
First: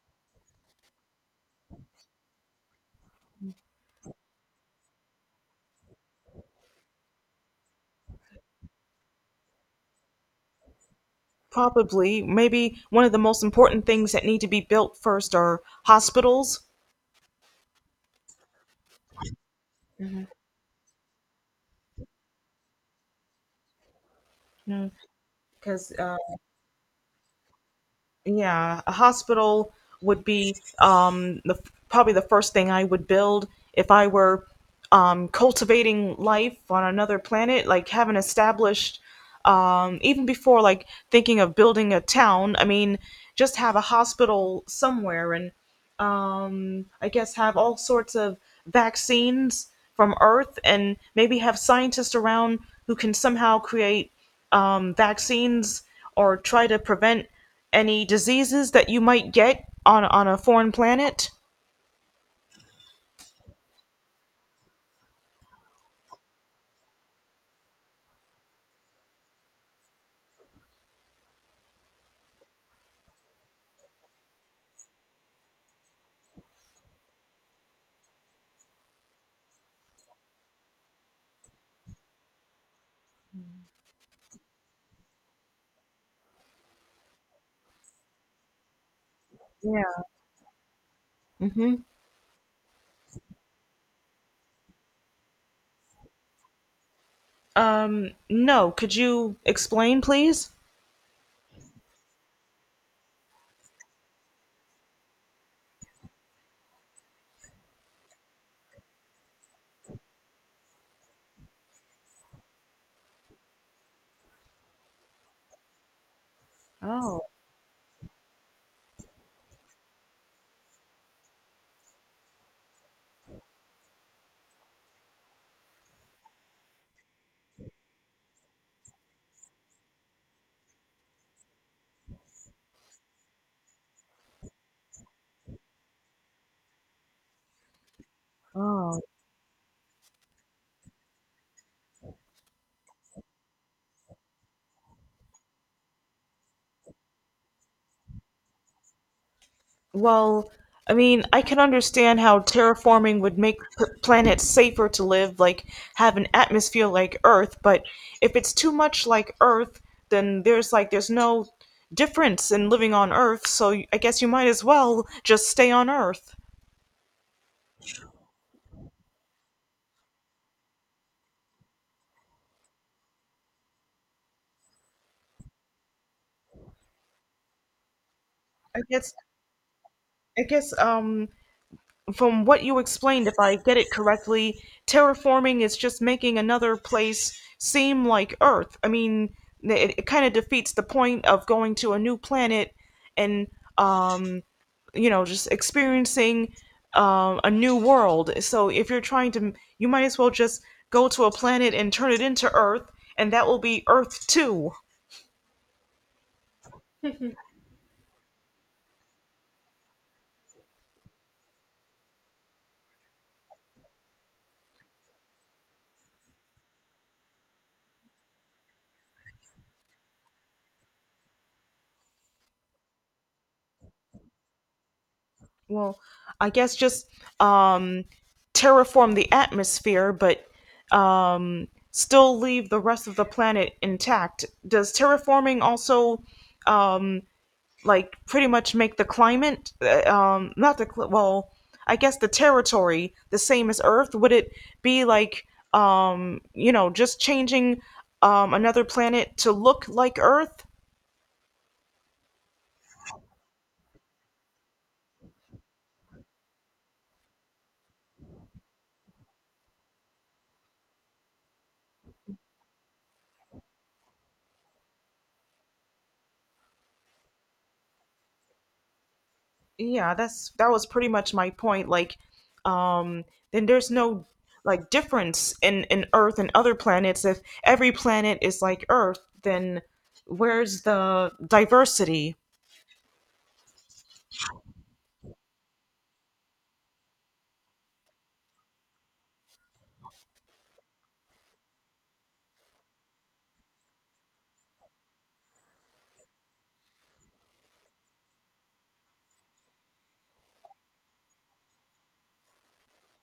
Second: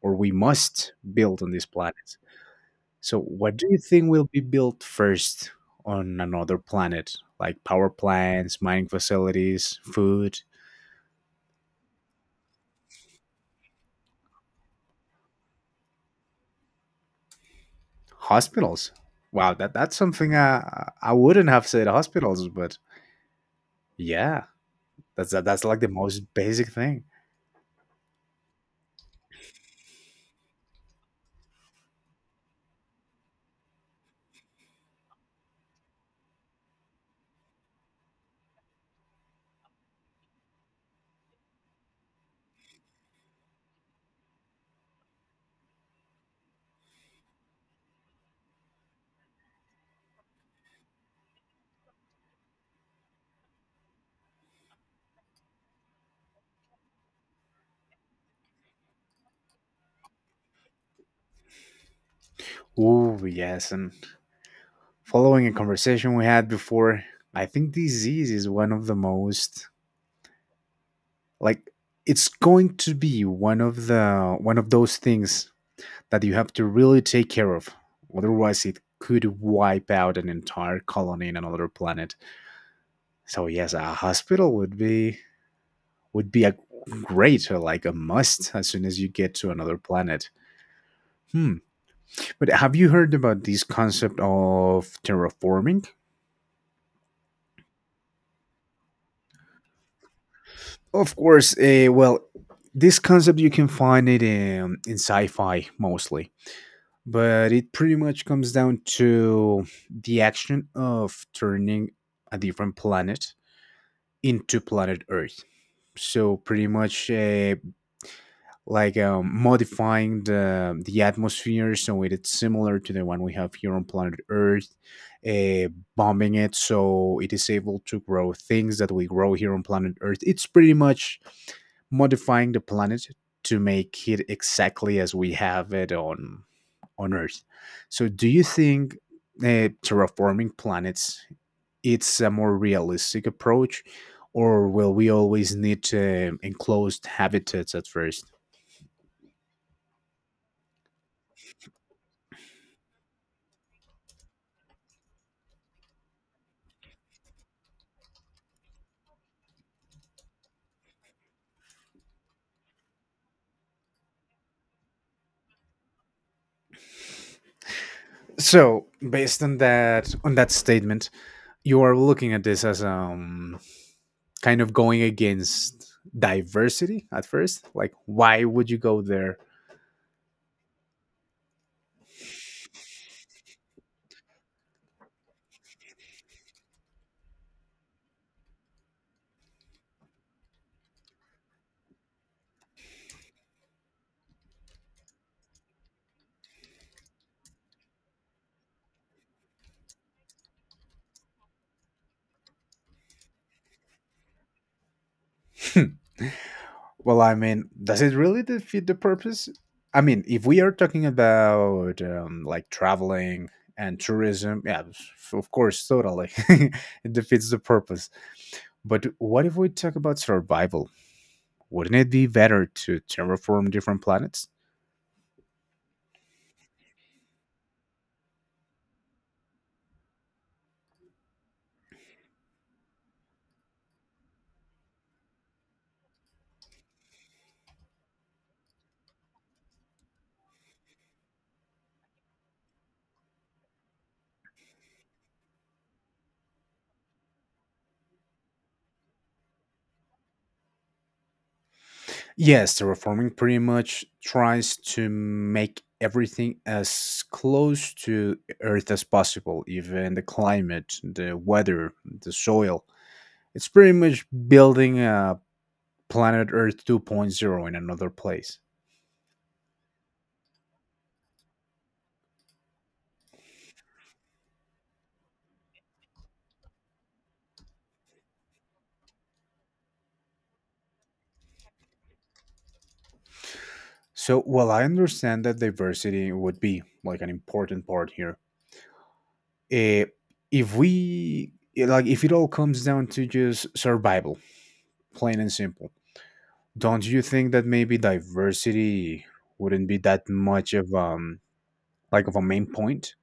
[SPEAKER 1] or we must build on this planet. So, what do you think will be built first on another planet? Like power plants, mining facilities, food,
[SPEAKER 2] Probably, maybe one of the most important things that need to be built first are hospitals,
[SPEAKER 1] hospitals. Wow, that's something I wouldn't have said hospitals, but yeah, that's like the
[SPEAKER 2] because.
[SPEAKER 1] most basic thing.
[SPEAKER 2] Yeah, a hospital would be the, probably the first thing I would build if I were cultivating life on another planet, like, having established, even before like thinking of building a town. I mean, just have a hospital somewhere and I guess, have all sorts of vaccines from Earth, and maybe have scientists around who can somehow create vaccines or try to prevent any diseases that you might get on, a foreign planet?
[SPEAKER 1] Oh, yes. And following a conversation we had before, I think disease is one of the most, like, it's going to be one of the one of those things that you have to really take care of. Otherwise it could wipe out an entire colony in another planet. So yes, a hospital would be, a great, or like a must, as soon as you get to another
[SPEAKER 2] Yeah.
[SPEAKER 1] planet. hmm
[SPEAKER 2] Hmm.
[SPEAKER 1] but have you heard about this concept of terraforming?
[SPEAKER 2] No, could you explain, please?
[SPEAKER 1] Of course. Well, this concept you can find it in, sci-fi mostly, but it pretty much comes down to the action of turning a different planet into planet Earth. So pretty much,
[SPEAKER 2] Oh,
[SPEAKER 1] like modifying the atmosphere so it is similar to the one we have here on planet Earth, uh, bombing it so it is able to grow things that we grow here on planet Earth. It's pretty much modifying the planet to make it exactly as we have it on Earth. So, do you think
[SPEAKER 2] oh.
[SPEAKER 1] terraforming planets it's a more realistic approach, or will we always need enclosed habitats at first?
[SPEAKER 2] Well, I mean, I can understand how terraforming would make planets safer to live, like have an atmosphere like Earth, but if it's too much like Earth, then there's no difference in living on Earth, so I guess you might as well just stay on Earth.
[SPEAKER 1] So, based on that statement, you are looking at this as kind of going against diversity at first. Like, why would you
[SPEAKER 2] I
[SPEAKER 1] go
[SPEAKER 2] guess
[SPEAKER 1] there?
[SPEAKER 2] I guess from what you explained, if I get it correctly, terraforming is just making another place seem like Earth. I mean, it kind of defeats the point of going to a new planet and, um, just experiencing a new world. So if you're trying to, you might as well just go to a planet and turn it into Earth, and that will be Earth 2.
[SPEAKER 1] Well, I mean, does it really defeat the purpose? I mean, if we are talking about like traveling and tourism, yeah, of course, totally, it defeats the purpose. But what if we talk about survival? Wouldn't it be better to terraform different planets?
[SPEAKER 2] Well, I guess just um, terraform the atmosphere, but um, still leave the rest of the planet intact. Does terraforming also um, like pretty much make the climate, not the cl- well, I guess the territory the same as Earth? Would it be like just changing another planet to look like Earth?
[SPEAKER 1] Yes, terraforming pretty much tries to make everything as close to Earth as possible, even the climate, the weather, the soil. It's pretty much building a Planet Earth 2.0 in another place.
[SPEAKER 2] Yeah, that was pretty much my point, like, um then there's no like difference in Earth and other planets. If every planet is like Earth, then where's the diversity?
[SPEAKER 1] So, while I understand that diversity would be like an important part here, eh, if we like, if it all comes down to just survival, plain and simple, don't you think that maybe diversity wouldn't be that much of like of a main point?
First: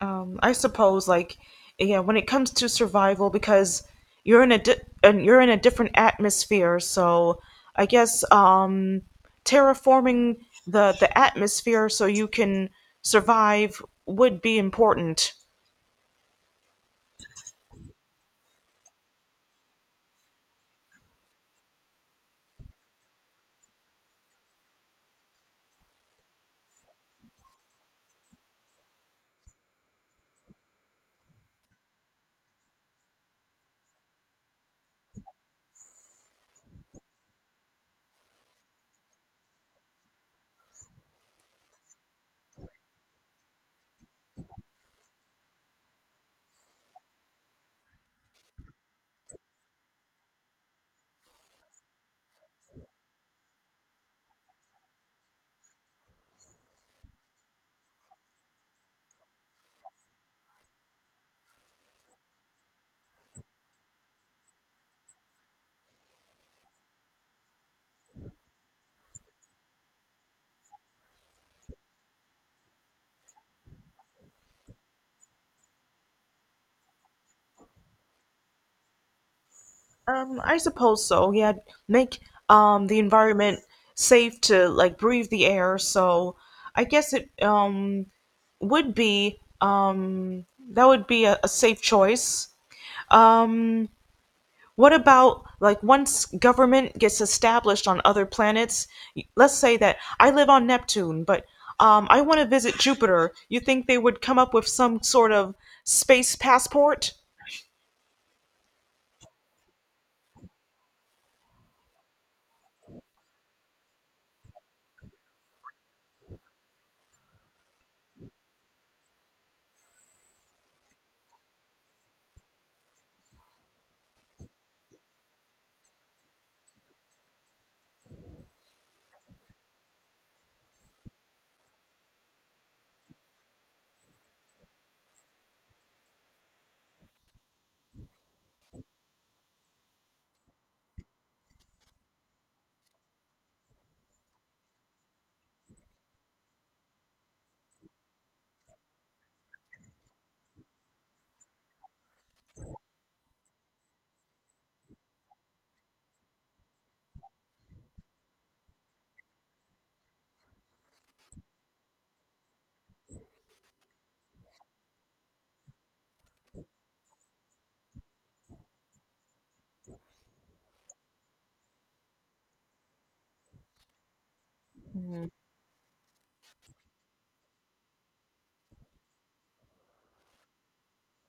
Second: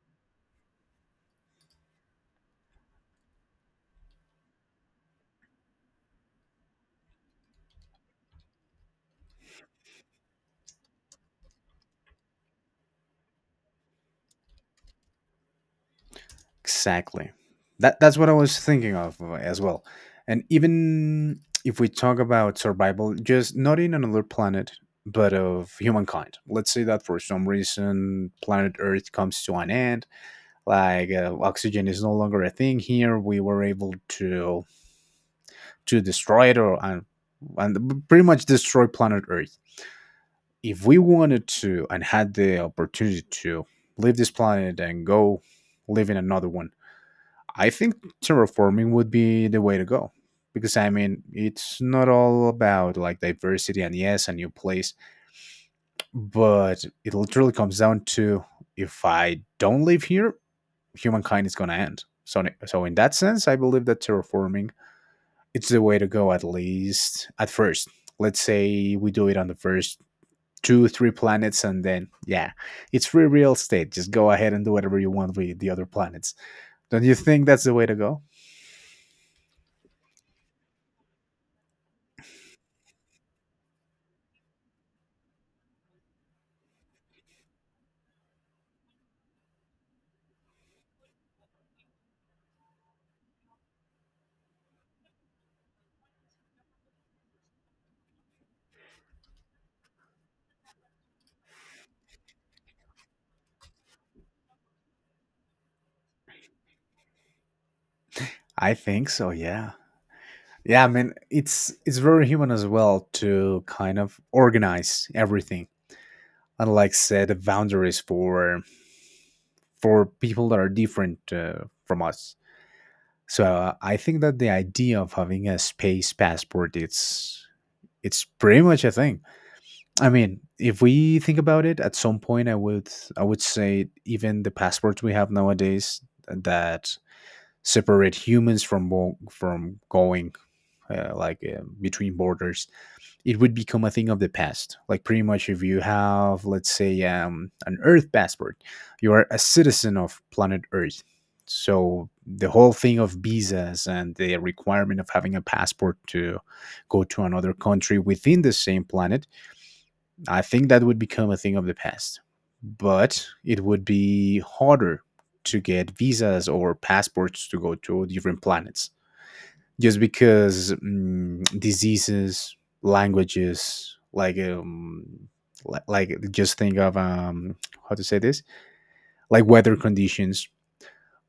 [SPEAKER 2] I suppose, like, yeah, when it comes to survival, because you're in a different atmosphere. So I guess terraforming the atmosphere so you can survive would be important.
[SPEAKER 1] Exactly. That's what I was thinking of, as well. And even if we talk about survival, just not in another planet, but of humankind. Let's say that for some reason planet Earth comes to an end, like oxygen is no longer a thing here. We were able to destroy it, or and pretty much destroy planet Earth. If we wanted to and had the opportunity to leave this planet and go live in another one, I think terraforming would be the way to go. Because I mean, it's not all about like diversity and yes, a new place, but it literally comes down to, if I don't live here, humankind is gonna end. So in that sense, I believe that terraforming it's the way to go, at least at first. Let's say we do it on the first two three planets, and then yeah, it's free real estate, just go ahead and do whatever you want with the other planets. Don't you think that's the way to go?
[SPEAKER 2] I suppose so. Yeah, make the environment safe to like breathe the air. So I guess it would be that would be a safe choice. Um, what about like once government gets established on other planets? Let's say that I live on Neptune, but I want to visit Jupiter. You think they would come up with some sort of space passport?
[SPEAKER 1] I think so, yeah. Yeah, I mean it's very human as well to kind of organize everything and like set the boundaries for people that are different, from us. So I think that the idea of having a space passport, it's pretty much a thing. I mean, if we think about it, at some point I would say even the passports we have nowadays that separate humans from from going, like, between borders, it would become a thing of the past. Like pretty much, if you have, let's say, an Earth passport, you are a citizen of planet Earth. So the whole thing of visas and the requirement of having a passport to go to another country within the same planet, I think that would become a thing of the past. But it would be harder to get visas or passports to go to different planets, just because diseases, languages, like
[SPEAKER 2] Mhm.
[SPEAKER 1] like just think of, how to say this, like weather conditions.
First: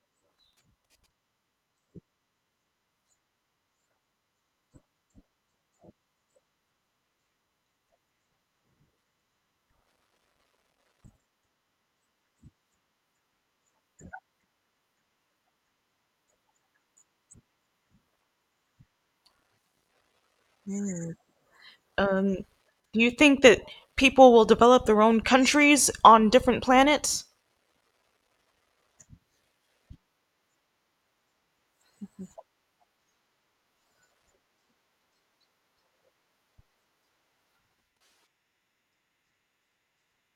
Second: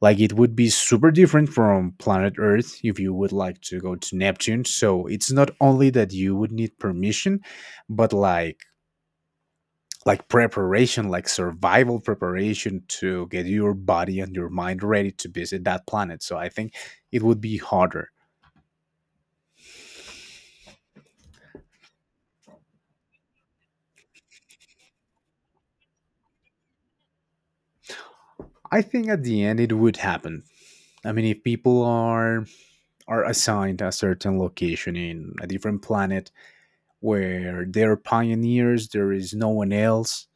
[SPEAKER 1] Like it would be super different from planet Earth if you would like to go to Neptune. So it's not only that you would need permission, but like preparation, like survival preparation to get your body and your mind ready to visit that planet. So I think it would be harder.
[SPEAKER 2] Um, do you think that people will develop their own countries on different planets?
[SPEAKER 1] I think at the end it would happen. I mean, if people are assigned a certain location in a different planet where they're pioneers, there is no one else,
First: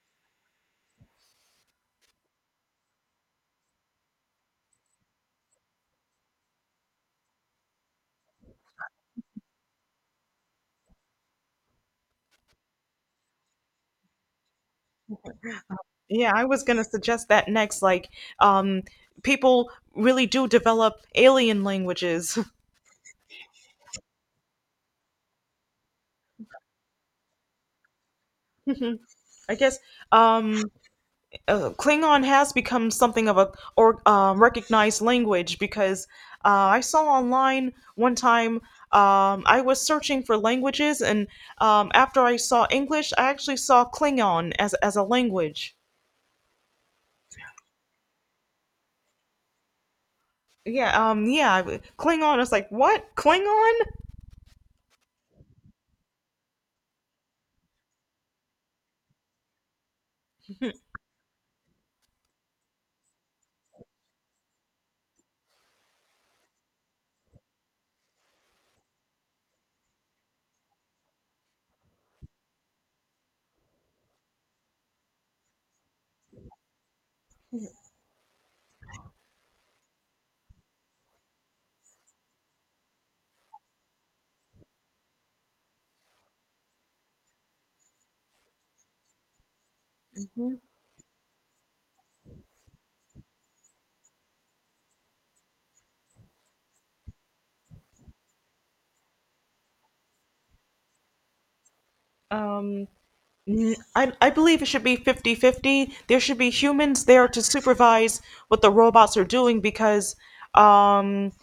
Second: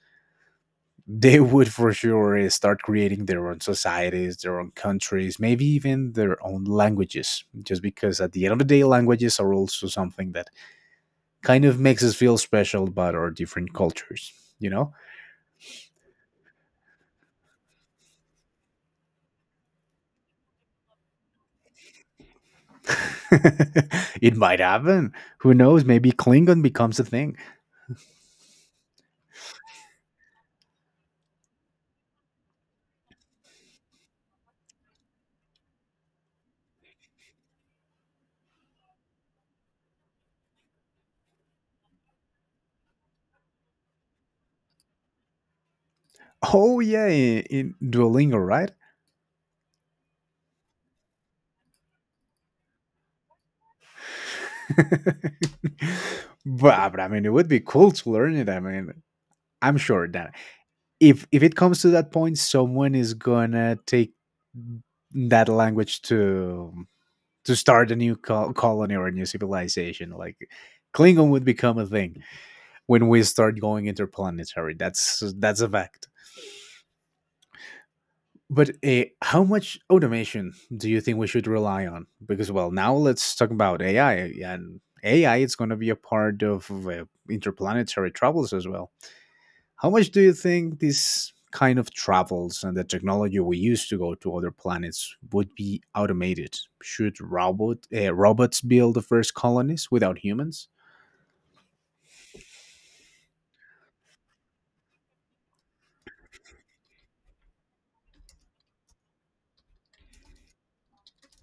[SPEAKER 1] they would for sure start creating their own societies, their own countries, maybe even their own languages. Just because at the end of the day, languages are also something that kind of makes us feel special about our different cultures. You know,
[SPEAKER 2] Yeah, I was gonna suggest that next. Like, um, people really do develop alien languages.
[SPEAKER 1] it might happen. Who knows? Maybe Klingon becomes a thing.
[SPEAKER 2] I guess um, Klingon has become something of a or recognized language because uh, I saw online one time. I was searching for languages, and after I saw English, I actually saw Klingon as a language.
[SPEAKER 1] Oh yeah, in Duolingo, right?
[SPEAKER 2] Yeah, yeah, Klingon. I was like, what? Klingon?
[SPEAKER 1] but, but I mean, it would be cool to learn it. I mean, I'm sure that if it comes to that point, someone is gonna take that language to start a colony or a new civilization. Like Klingon would become a thing when we start going interplanetary. That's a fact. But how much automation do you think we should rely on? Because well, now let's talk about AI and AI. It's going to be a part of interplanetary travels as well. How much do you
[SPEAKER 2] Mhm.
[SPEAKER 1] think this kind of travels and the technology we use to go to other planets would be automated? Should robots build the first colonies without humans?
[SPEAKER 2] Um, I believe it should be 50 50. There should be humans there to supervise what the robots are doing because, um,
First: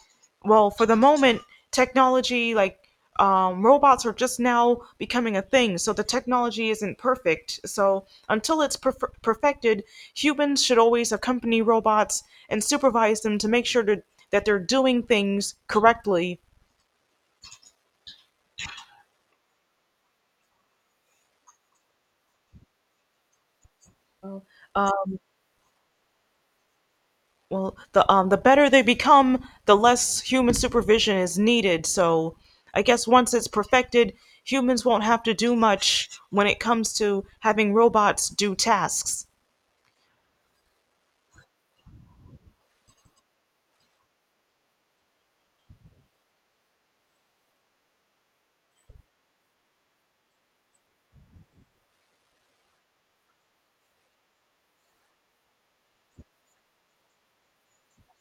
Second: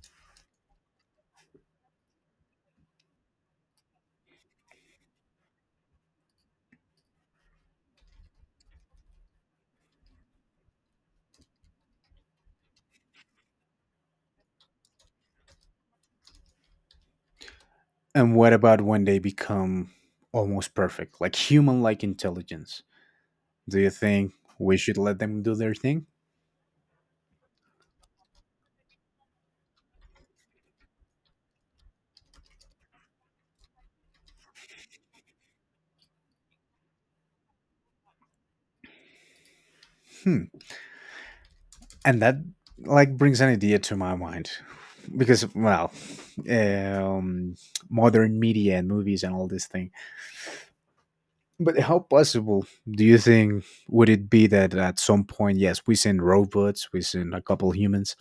[SPEAKER 2] well, for the moment, technology, robots are just now becoming a thing, so the technology isn't perfect. So, until it's perfected, humans should always accompany robots and supervise them to make that they're doing things correctly.
[SPEAKER 1] And what about when they become almost perfect, like human-like intelligence? Do you think we should let them do their thing?
[SPEAKER 2] Well, the better they become, the less human supervision is needed, so I guess once it's perfected, humans won't have to do much when it comes to having robots do tasks.
[SPEAKER 1] Hmm. And that like brings an idea to my mind because well um modern media and movies and all this thing. But how possible do you think would it be that at some point, yes, we send robots, we send a couple humans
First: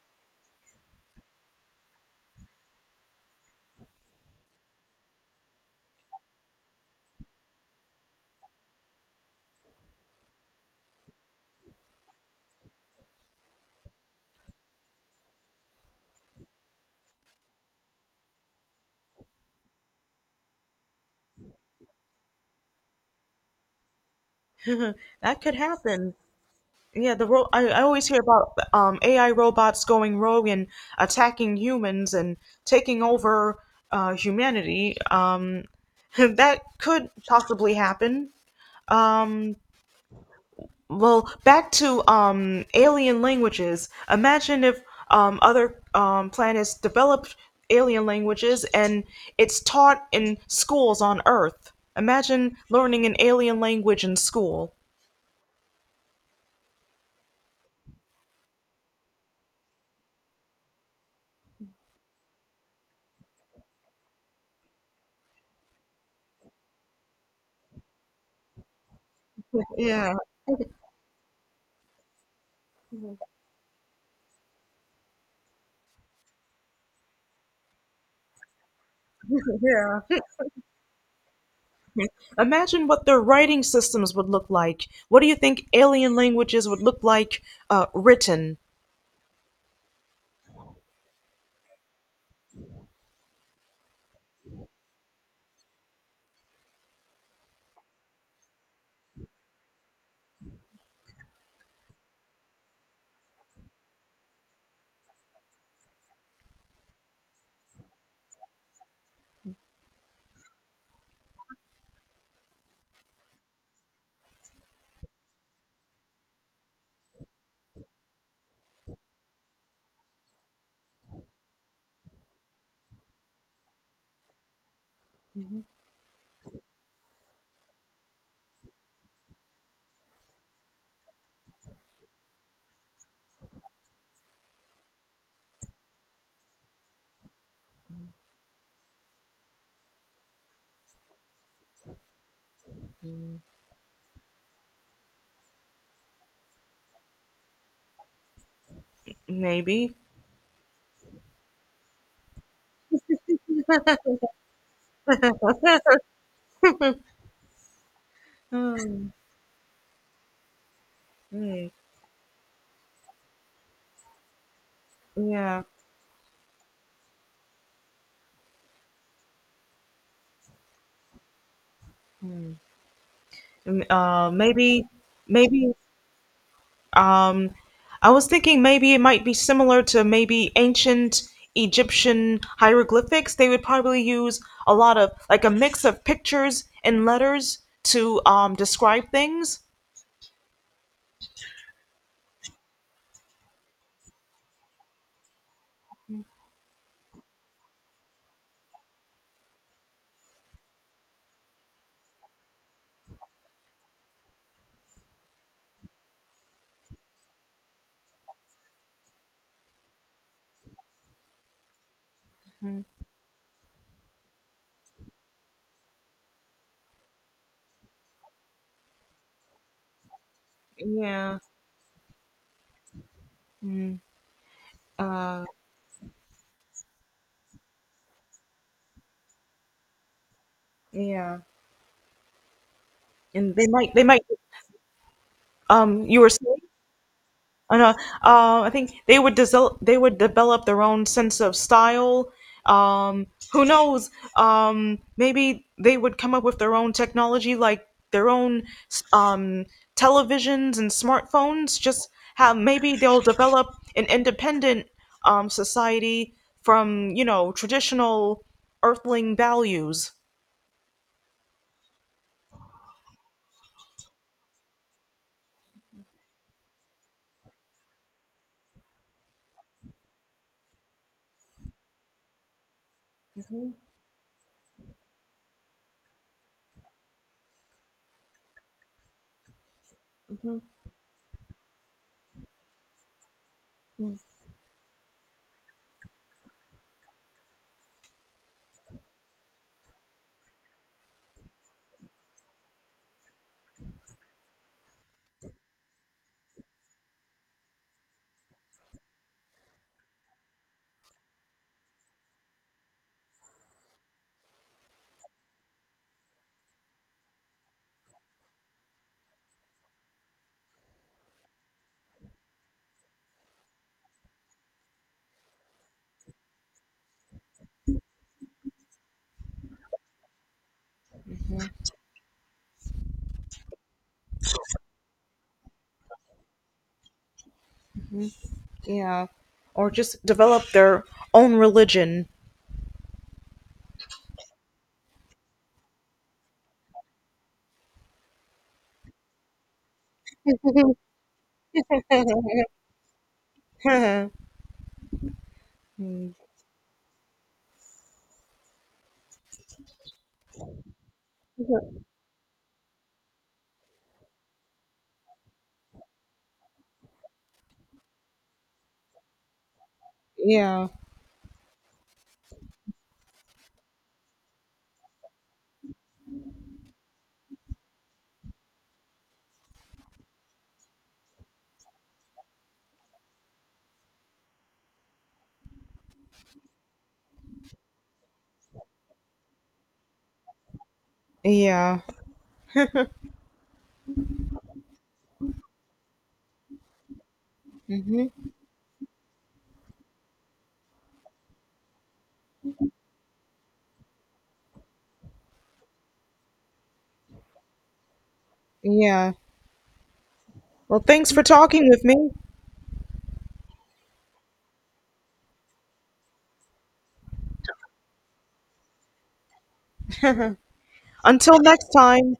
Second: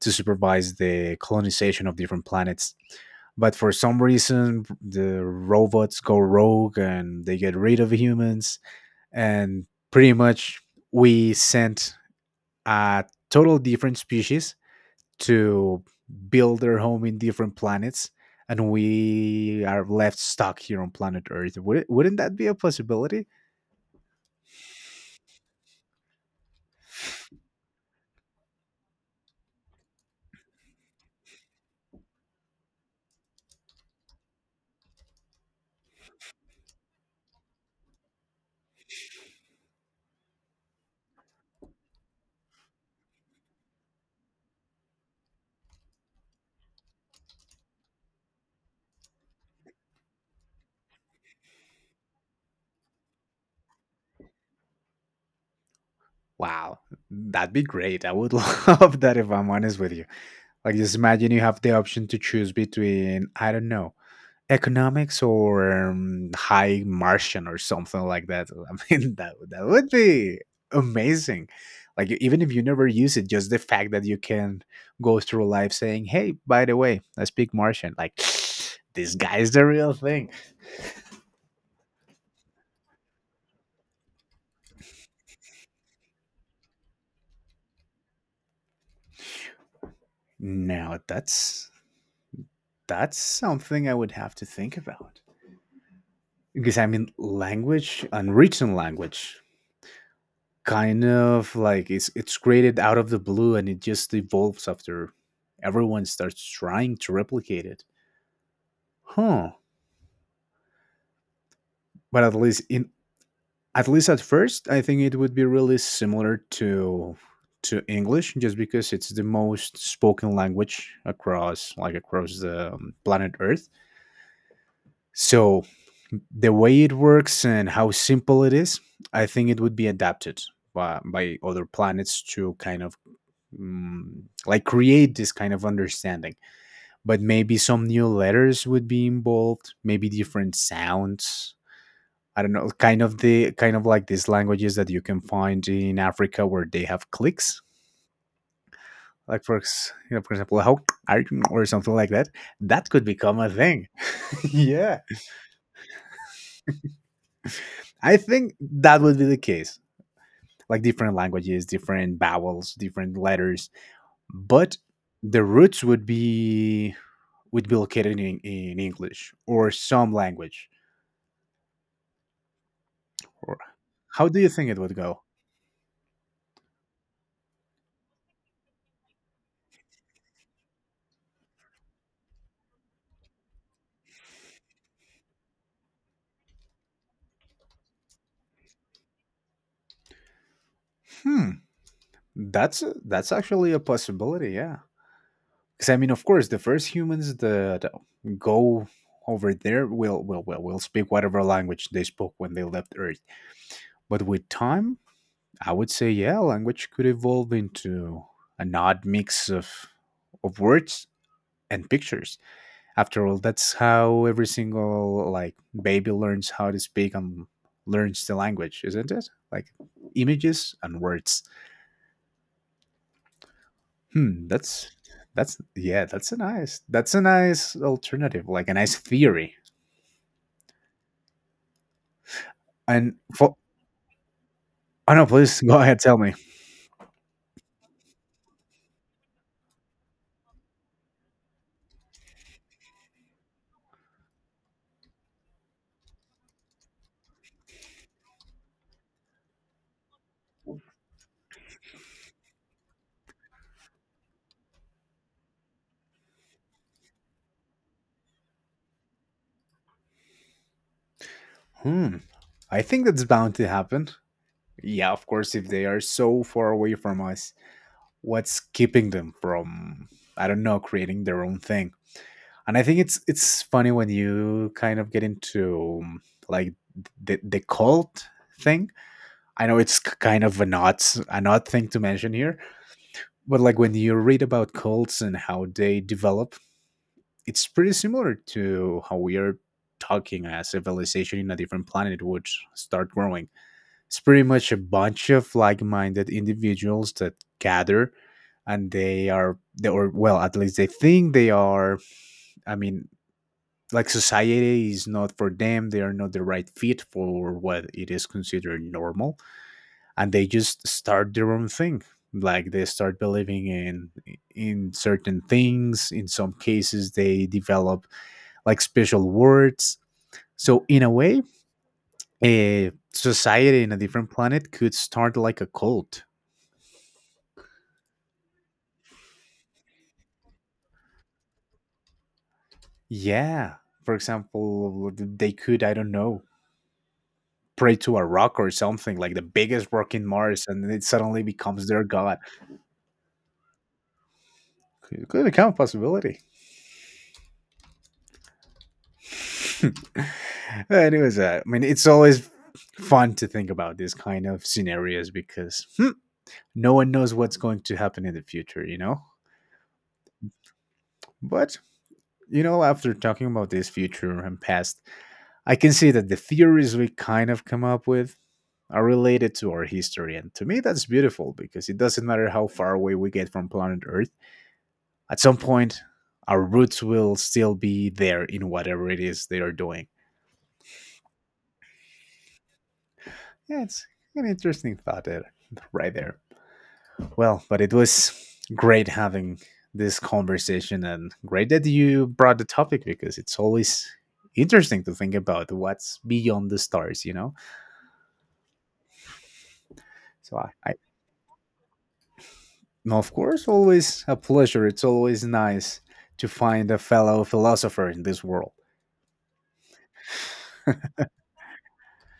[SPEAKER 1] to supervise the colonization of different planets, but for some reason the robots go rogue and they get rid of humans, and pretty much we sent a total different species to build their home in different planets, and we are left stuck here on planet Earth? Wouldn't that be a possibility?
[SPEAKER 2] That could happen. Yeah, I always hear about AI robots going rogue and attacking humans and taking over humanity. That could possibly happen. um, Well, back to alien languages. Imagine if other planets developed alien languages and it's taught in schools on Earth. Imagine learning an alien language in school.
[SPEAKER 1] Wow, that'd be great. I would love that, if I'm honest with you. Like, just imagine you have the option to choose between, I don't know, Economics or High Martian or something like that. I mean, that would
[SPEAKER 2] Yeah,
[SPEAKER 1] be amazing. Like even if you never use it, just the fact that you can go through life saying, "Hey, by the way, I speak Martian." Like this guy's the real
[SPEAKER 2] yeah.
[SPEAKER 1] thing.
[SPEAKER 2] Imagine what their writing systems would look like. What do you think alien languages would look like, written?
[SPEAKER 1] Now that's something I would have to think about because I mean, language, unwritten language, kind of like it's created out of the blue and it just evolves after everyone starts trying to replicate it. Huh. But at least at first I think it would be really similar to English, just because it's the most spoken language across, like, across the planet Earth. So the way it works and how simple it is, I think it would be adapted by other planets to kind of like create this kind of understanding. But maybe some new letters would be involved, maybe different sounds. I don't know, kind of like these languages that you can find in Africa where they have clicks. Like
[SPEAKER 2] Maybe.
[SPEAKER 1] you know, for example, how, or something like that, that could become a thing. Yeah, I think that
[SPEAKER 2] Hmm.
[SPEAKER 1] would be the case. Like different languages,
[SPEAKER 2] Hmm.
[SPEAKER 1] different vowels, different letters. But the
[SPEAKER 2] Yeah.
[SPEAKER 1] roots would be located in English or some language?
[SPEAKER 2] Hmm.
[SPEAKER 1] Or how do you think it
[SPEAKER 2] Maybe.
[SPEAKER 1] would go?
[SPEAKER 2] Maybe. Um, I was thinking maybe it might be similar to maybe ancient Egyptian hieroglyphics. They would probably use a lot of like a mix of pictures and letters to describe things.
[SPEAKER 1] Hmm, that's that's actually a possibility. Yeah, because I mean, of course, the first humans that go over there will speak whatever language they spoke when they left Earth. But with time, I would say, yeah, language could evolve into an odd mix of words and pictures.
[SPEAKER 2] Mhm.
[SPEAKER 1] After all, that's how every single, like, baby learns how to speak and learns the language, isn't it? Like images and
[SPEAKER 2] Yeah.
[SPEAKER 1] words.
[SPEAKER 2] Mm.
[SPEAKER 1] Hmm, that's
[SPEAKER 2] Uh,
[SPEAKER 1] yeah, that's a nice, that's a nice alternative, like a nice theory.
[SPEAKER 2] yeah.
[SPEAKER 1] And
[SPEAKER 2] And
[SPEAKER 1] for—
[SPEAKER 2] they might
[SPEAKER 1] Oh no, please go ahead, tell
[SPEAKER 2] you were
[SPEAKER 1] me.
[SPEAKER 2] saying. I know. I think they would develop their own sense of style. Um, who knows? Maybe they would come up with their own technology, like their own um, televisions and smartphones. Just how maybe they'll develop an independent society from you know traditional Earthling values.
[SPEAKER 1] Hmm, I think that's bound to happen. Yeah, of course, if they are so far away from us, what's keeping them from, I don't know, creating their own thing? And I think it's funny when you kind of get into like the cult thing. I know it's kind of an odd, an odd thing to mention here, but like when you read about cults and how they develop, it's pretty similar to how we are talking, as civilization in a different planet would start growing. It's pretty much a bunch of like-minded individuals that gather, and they are, they, or, well, at least they think they are. I mean, like, society is not for them, they are not the right fit for what it is considered normal, and they just start their own thing. Like they start believing in certain things. In some cases they develop, like, special words. So in a way, a society in a different planet could start like a cult.
[SPEAKER 2] Yeah, or just develop their own religion.
[SPEAKER 1] Yeah, for example, they could, I don't know, pray to a rock or something, like the biggest rock in Mars, and it suddenly becomes their god. Become a possibility. Anyways, I mean, it's always fun to think about these kind of scenarios because, hmm, no one knows what's going to happen in the future, you know?
[SPEAKER 2] Yeah,
[SPEAKER 1] But, you know, after talking about this future and past, I can see that the theories we kind of come up with are related to our history. And to me, that's beautiful because it doesn't matter how far away we get from planet Earth, at some point our roots will still be there in whatever it is they are doing.
[SPEAKER 2] yeah.
[SPEAKER 1] Yeah, it's an interesting thought there, right there. Well, but it was
[SPEAKER 2] Hmm.
[SPEAKER 1] great having this conversation and great that you brought the topic because it's always interesting to think about what's beyond the stars, you know?
[SPEAKER 2] Yeah.
[SPEAKER 1] So, I—
[SPEAKER 2] Well, thanks for talking with me.
[SPEAKER 1] No, of course, always a pleasure. It's always nice to find a fellow philosopher in this world.
[SPEAKER 2] Until next time,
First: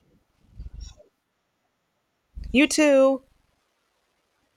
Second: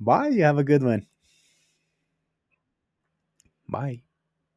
[SPEAKER 1] Bye. You have a good one.
[SPEAKER 2] you too.
[SPEAKER 1] Bye.